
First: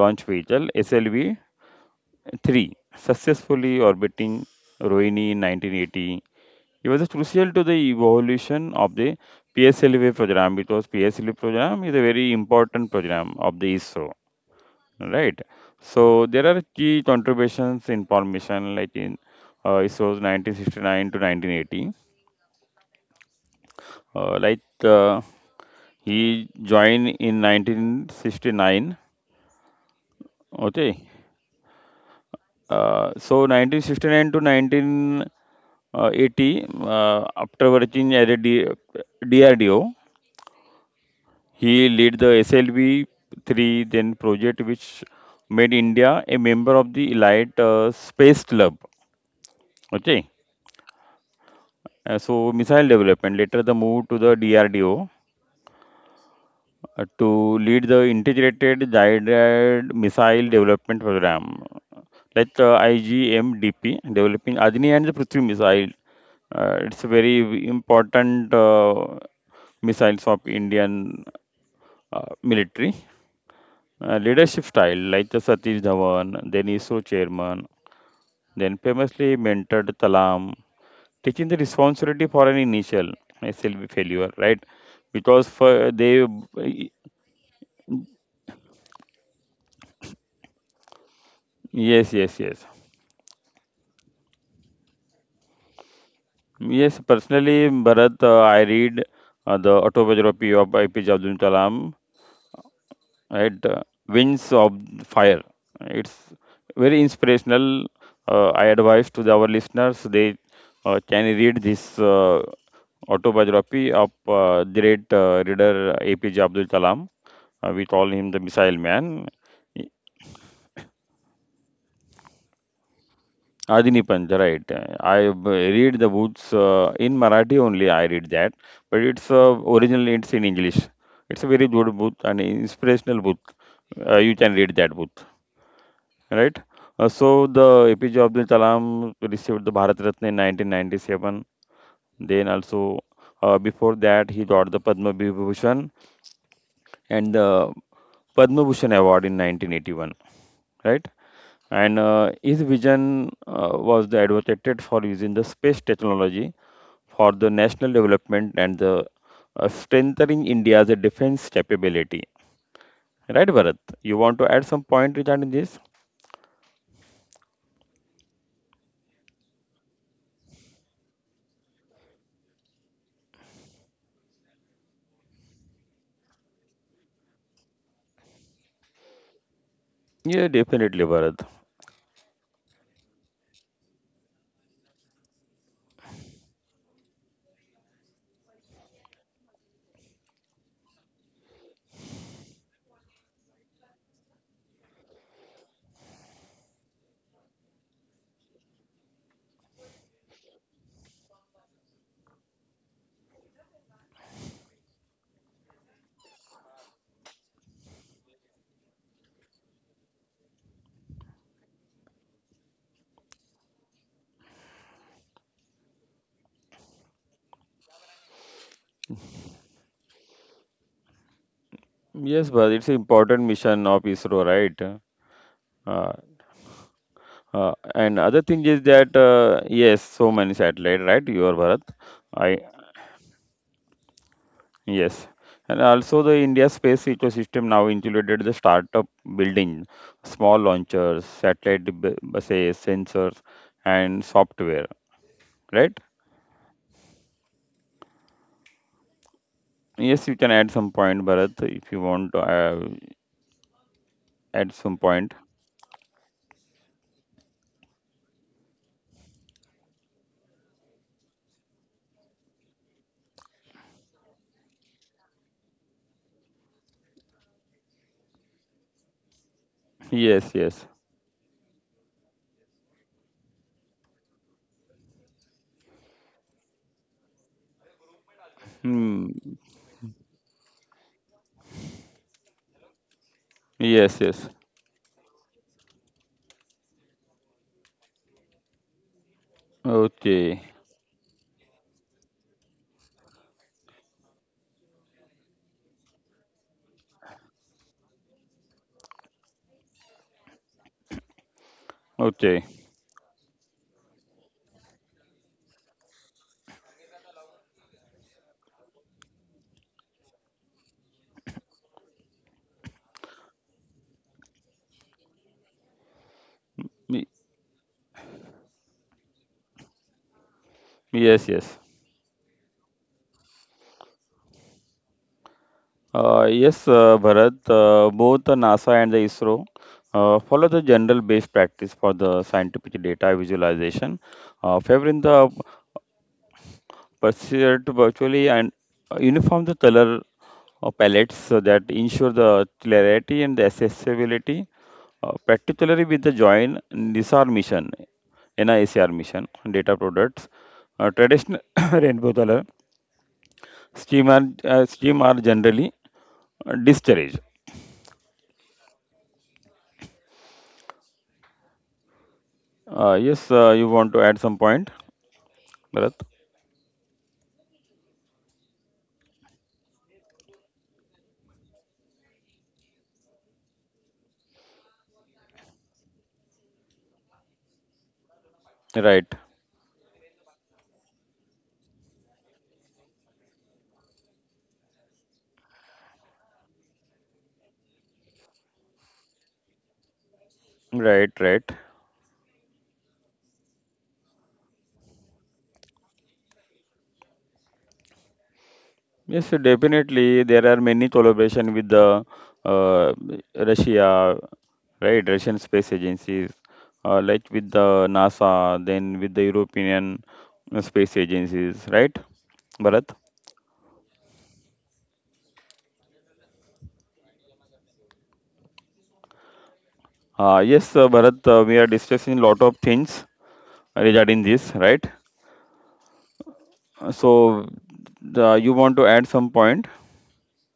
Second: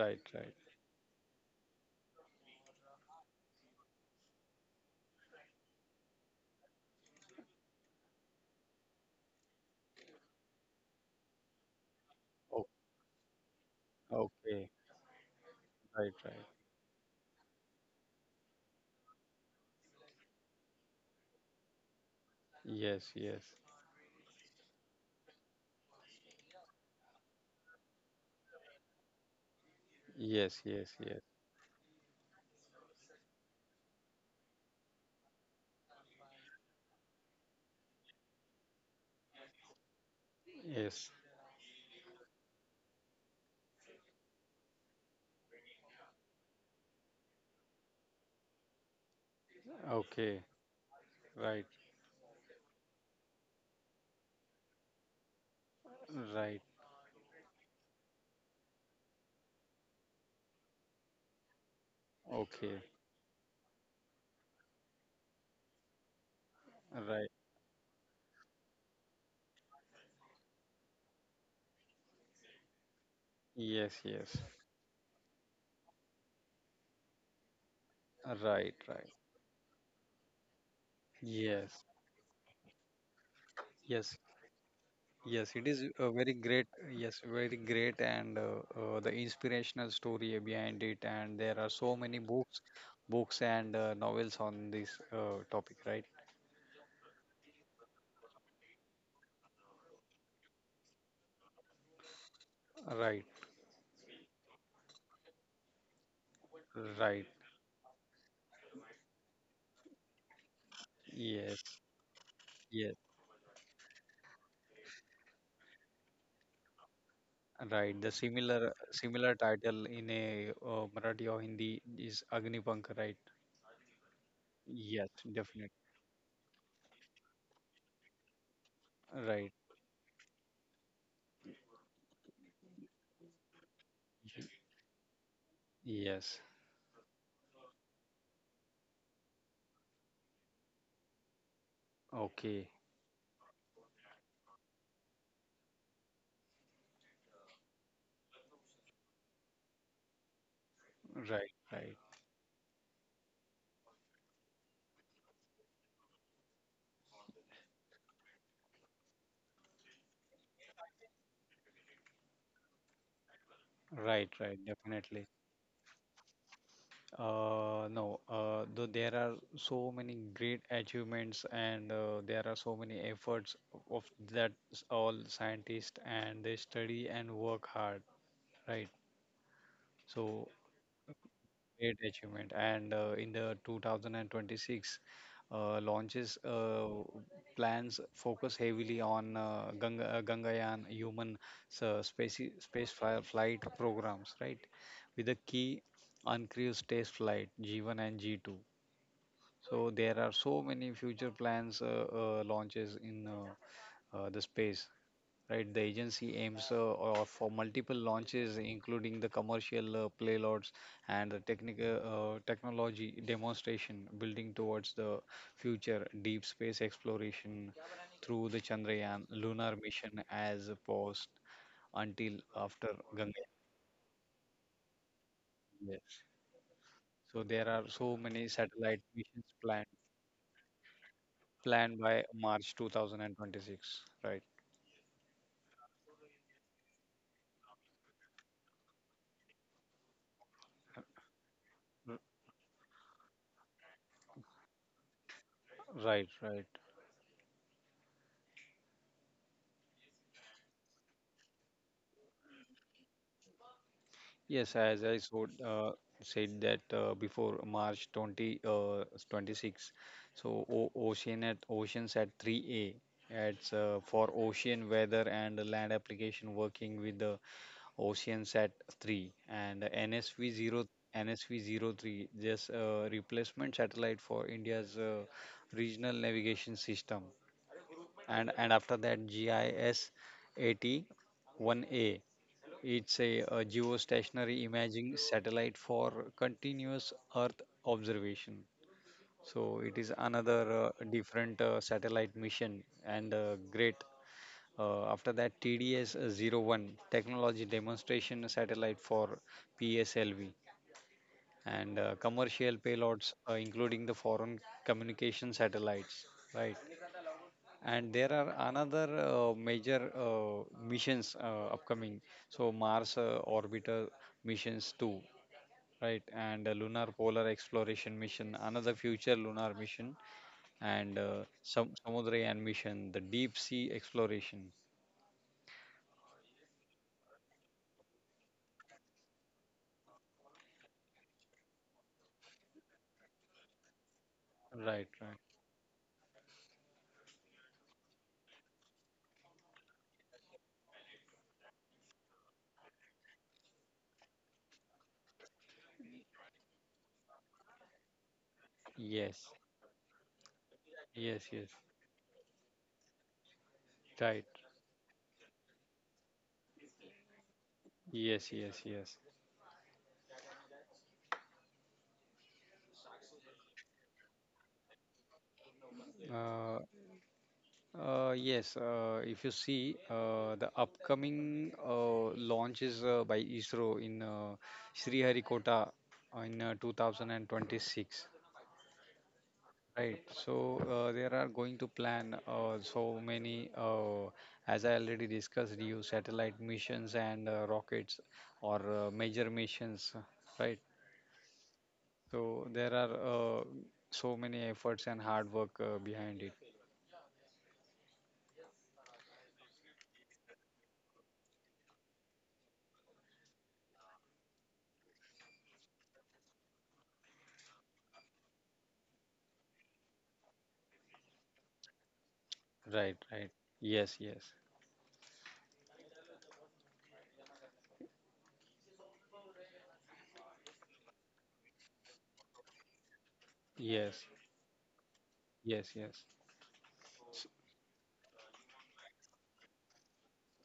[SPEAKER 1] launch
[SPEAKER 2] right.
[SPEAKER 1] vehicle S L V three, successfully orbiting Rohini in nineteen eighty. It was crucial to the evolution of the P S L V program because P S L V program is a very
[SPEAKER 2] Oh,
[SPEAKER 1] important program of the ISRO,
[SPEAKER 2] okay,
[SPEAKER 1] right?
[SPEAKER 2] right,
[SPEAKER 1] So
[SPEAKER 2] right.
[SPEAKER 1] there are key contributions in formation like in uh, ISRO's nineteen sixty-nine to nineteen eighty.
[SPEAKER 2] Yes, yes,
[SPEAKER 1] Uh, like uh, he joined in nineteen sixty-nine.
[SPEAKER 2] yes, yes,
[SPEAKER 1] Okay.
[SPEAKER 2] yes,
[SPEAKER 1] Uh, so nineteen sixty-nine to nineteen eighty, uh, after working at a D- DRDO.
[SPEAKER 2] yes.
[SPEAKER 1] He led the S L V three then project which made India a member of the Elite uh, Space Club. Okay.
[SPEAKER 2] Okay, right,
[SPEAKER 1] Uh, so missile development. Later the move to the D R D O
[SPEAKER 2] right,
[SPEAKER 1] uh, to lead the integrated guided missile development program. Like uh,
[SPEAKER 2] okay,
[SPEAKER 1] I G M D P developing Agni and the Prithvi missile. Uh, it's a
[SPEAKER 2] right.
[SPEAKER 1] very important uh, missiles of Indian uh, military.
[SPEAKER 2] Yes,
[SPEAKER 1] Uh,
[SPEAKER 2] yes,
[SPEAKER 1] leadership style like the Satish Dhawan, then ISRO chairman, then
[SPEAKER 2] right, right.
[SPEAKER 1] famously mentored Talam, taking the
[SPEAKER 2] Yes,
[SPEAKER 1] responsibility for an initial S L V failure,
[SPEAKER 2] yes,
[SPEAKER 1] right? Because
[SPEAKER 2] yes. It
[SPEAKER 1] for
[SPEAKER 2] is
[SPEAKER 1] they,
[SPEAKER 2] a very great, yes, very great, and uh, uh, the inspirational story behind it. And there are so
[SPEAKER 1] yes,
[SPEAKER 2] many
[SPEAKER 1] yes, yes,
[SPEAKER 2] books, books and uh, novels on this uh, topic, right?
[SPEAKER 1] yes. Personally, Bharat, uh, I read uh, the autobiography of I P J Abdul Kalam,
[SPEAKER 2] Right,
[SPEAKER 1] right? Uh, Wings of Fire. It's very
[SPEAKER 2] right.
[SPEAKER 1] inspirational. Uh, I advise to the, our listeners they uh, can read
[SPEAKER 2] Yes,
[SPEAKER 1] this uh,
[SPEAKER 2] yes,
[SPEAKER 1] autobiography of uh, the great uh, reader A P J Abdul Kalam. Uh, we call
[SPEAKER 2] right. The
[SPEAKER 1] him the Missile
[SPEAKER 2] similar
[SPEAKER 1] Man.
[SPEAKER 2] similar title in a uh, Marathi or Hindi is Agnipank, right?
[SPEAKER 1] Adini Panja, right.
[SPEAKER 2] Yes,
[SPEAKER 1] I b-
[SPEAKER 2] definitely.
[SPEAKER 1] read the books uh, in Marathi only. I read that, but it's uh,
[SPEAKER 2] Right.
[SPEAKER 1] originally it's in English. It's a very good book and inspirational book. Uh, you can read that book, right?
[SPEAKER 2] Yes.
[SPEAKER 1] Uh, so the A P J Abdul Kalam received the Bharat Ratna in nineteen ninety-seven. Then
[SPEAKER 2] Okay.
[SPEAKER 1] also uh, before that he got the Padma Vibhushan and the Padma Bhushan Award in nineteen eighty-one, right?
[SPEAKER 2] Right,
[SPEAKER 1] And
[SPEAKER 2] right.
[SPEAKER 1] uh, his vision uh, was the advocated for using the space technology for the national development and the uh, strengthening India's defense capability. Right, Bharat? You want
[SPEAKER 2] Right,
[SPEAKER 1] to add
[SPEAKER 2] right,
[SPEAKER 1] some point
[SPEAKER 2] definitely.
[SPEAKER 1] regarding this?
[SPEAKER 2] Uh, no, uh, though there are so many great achievements and uh, there are so many efforts of that s- all scientists, and they study and work hard, right?
[SPEAKER 1] Yeah,
[SPEAKER 2] So
[SPEAKER 1] definitely, Bharat.
[SPEAKER 2] great achievement. And uh, in the two thousand twenty-six uh, launches, uh, plans focus heavily on uh, Ganga, uh, Gangayaan human uh, space, space fi- flight programs, right? With the key uncruised test flight G one and G two. So there are so many future plans uh, uh, launches in uh, uh, the space, right? The agency aims uh, or for multiple launches, including the commercial uh, payloads and the technical uh, uh, technology demonstration, building towards the future deep space exploration through the Chandrayaan lunar mission as opposed until
[SPEAKER 1] Yes, but it's
[SPEAKER 2] after
[SPEAKER 1] an
[SPEAKER 2] Gangan.
[SPEAKER 1] important mission of ISRO, right? Uh,
[SPEAKER 2] Yes. So
[SPEAKER 1] uh,
[SPEAKER 2] there are
[SPEAKER 1] and
[SPEAKER 2] so
[SPEAKER 1] other
[SPEAKER 2] many
[SPEAKER 1] thing is
[SPEAKER 2] satellite
[SPEAKER 1] that
[SPEAKER 2] missions
[SPEAKER 1] uh,
[SPEAKER 2] planned
[SPEAKER 1] yes, so many satellite, right? Your Bharat,
[SPEAKER 2] planned by
[SPEAKER 1] I
[SPEAKER 2] March two thousand twenty-six, right?
[SPEAKER 1] yes, and also the India space ecosystem now included the startup building, small launchers, satellite b-
[SPEAKER 2] R-
[SPEAKER 1] buses, sensors, and software, right?
[SPEAKER 2] Right, right.
[SPEAKER 1] Yes, you can add some point, Bharat, if you want to uh, add
[SPEAKER 2] Yes,
[SPEAKER 1] some
[SPEAKER 2] as I
[SPEAKER 1] point.
[SPEAKER 2] so, uh, said that uh, before March twenty, uh, twenty-six, so o ocean at oceans at three A. It's uh, for ocean weather and land application working with the oceans at three and
[SPEAKER 1] Yes,
[SPEAKER 2] N S V
[SPEAKER 1] yes.
[SPEAKER 2] zero N S V zero three. Just uh, replacement satellite for India's uh, regional navigation system, and and after
[SPEAKER 1] Hmm.
[SPEAKER 2] that G I S eighty-one A, it's a, a
[SPEAKER 1] Yes, yes.
[SPEAKER 2] geostationary imaging satellite for continuous Earth observation. So it is
[SPEAKER 1] Okay,
[SPEAKER 2] another uh, different uh, satellite mission and uh, great. Uh, after that, T D S zero one technology demonstration satellite for P S L V and uh,
[SPEAKER 1] okay.
[SPEAKER 2] commercial payloads, uh, including the foreign communication satellites. Right, and there are another uh, major uh, missions uh, upcoming, so Mars uh, orbiter missions too, right, and a lunar polar exploration mission, another future lunar mission, and
[SPEAKER 1] Yes,
[SPEAKER 2] uh,
[SPEAKER 1] yes.
[SPEAKER 2] some samudrayan mission, the deep sea exploration,
[SPEAKER 1] Uh, yes, uh, Bharat, uh, both the NASA and the ISRO uh, follow the general best practice for the scientific data visualization, uh, favoring
[SPEAKER 2] right, right.
[SPEAKER 1] the pursuit virtually and uh, uniform the color uh, palettes so that ensure the clarity and the accessibility, uh, particularly with the joint N I S R mission, N I S R mission,
[SPEAKER 2] Yes,
[SPEAKER 1] data products. Uh,
[SPEAKER 2] yes,
[SPEAKER 1] traditional
[SPEAKER 2] yes,
[SPEAKER 1] <coughs> rainbow color scheme are,
[SPEAKER 2] right.
[SPEAKER 1] uh, scheme are generally uh, discouraged.
[SPEAKER 2] Yes, yes, yes.
[SPEAKER 1] Uh, yes, uh, you want to add some point, Bharat?
[SPEAKER 2] uh, Uh, yes, uh, if you see uh, the upcoming uh, launch is uh, by ISRO in uh, Sriharikota in uh, twenty twenty-six,
[SPEAKER 1] Right,
[SPEAKER 2] right? So uh, there are going to plan uh, so many, uh, as I already discussed, you satellite missions and uh, rockets or uh, major missions, right?
[SPEAKER 1] right, right.
[SPEAKER 2] So there are uh, so many efforts and hard work uh, behind it.
[SPEAKER 1] Yes, definitely there are many collaboration with the uh, Russia, right? Russian space agencies, uh, like with the NASA, then with the European uh, space agencies, right, Bharat?
[SPEAKER 2] Right, right. Yes, yes,
[SPEAKER 1] Uh, yes, uh, Bharat, uh, we are discussing lot of things
[SPEAKER 2] yes,
[SPEAKER 1] regarding this, right?
[SPEAKER 2] yes, yes.
[SPEAKER 1] Uh, So, the, you want to add some point?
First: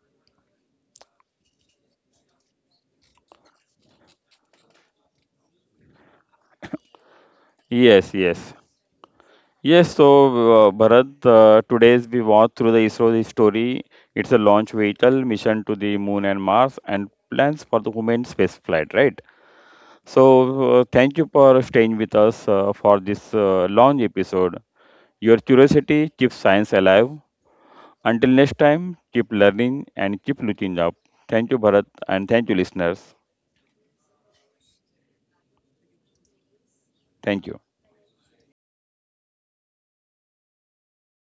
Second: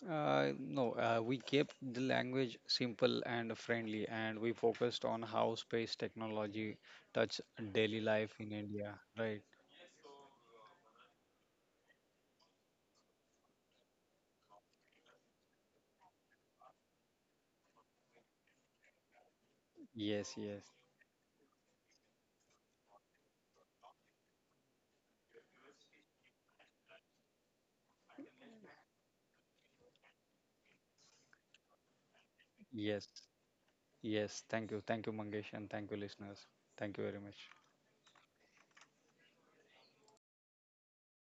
[SPEAKER 2] Uh, no, uh, we kept the language simple and friendly, and we focused on how space technology touch daily
[SPEAKER 1] Yes,
[SPEAKER 2] life in
[SPEAKER 1] yes.
[SPEAKER 2] India. Right?
[SPEAKER 1] Yes, so uh, Bharat, uh, today's we walk through the ISRO's story. It's a launch vehicle mission to the moon and Mars and plans for the human space flight, right?
[SPEAKER 2] Yes, yes,
[SPEAKER 1] So uh, thank you for staying with us uh, for this uh, launch episode. Your curiosity keeps science alive. Until next time, keep learning and keep looking up. Thank you, Bharat, and thank you,
[SPEAKER 2] yes,
[SPEAKER 1] listeners.
[SPEAKER 2] yes. Thank you, thank you, Mangesh, and thank you, listeners. Thank you very much.
[SPEAKER 1] Thank you.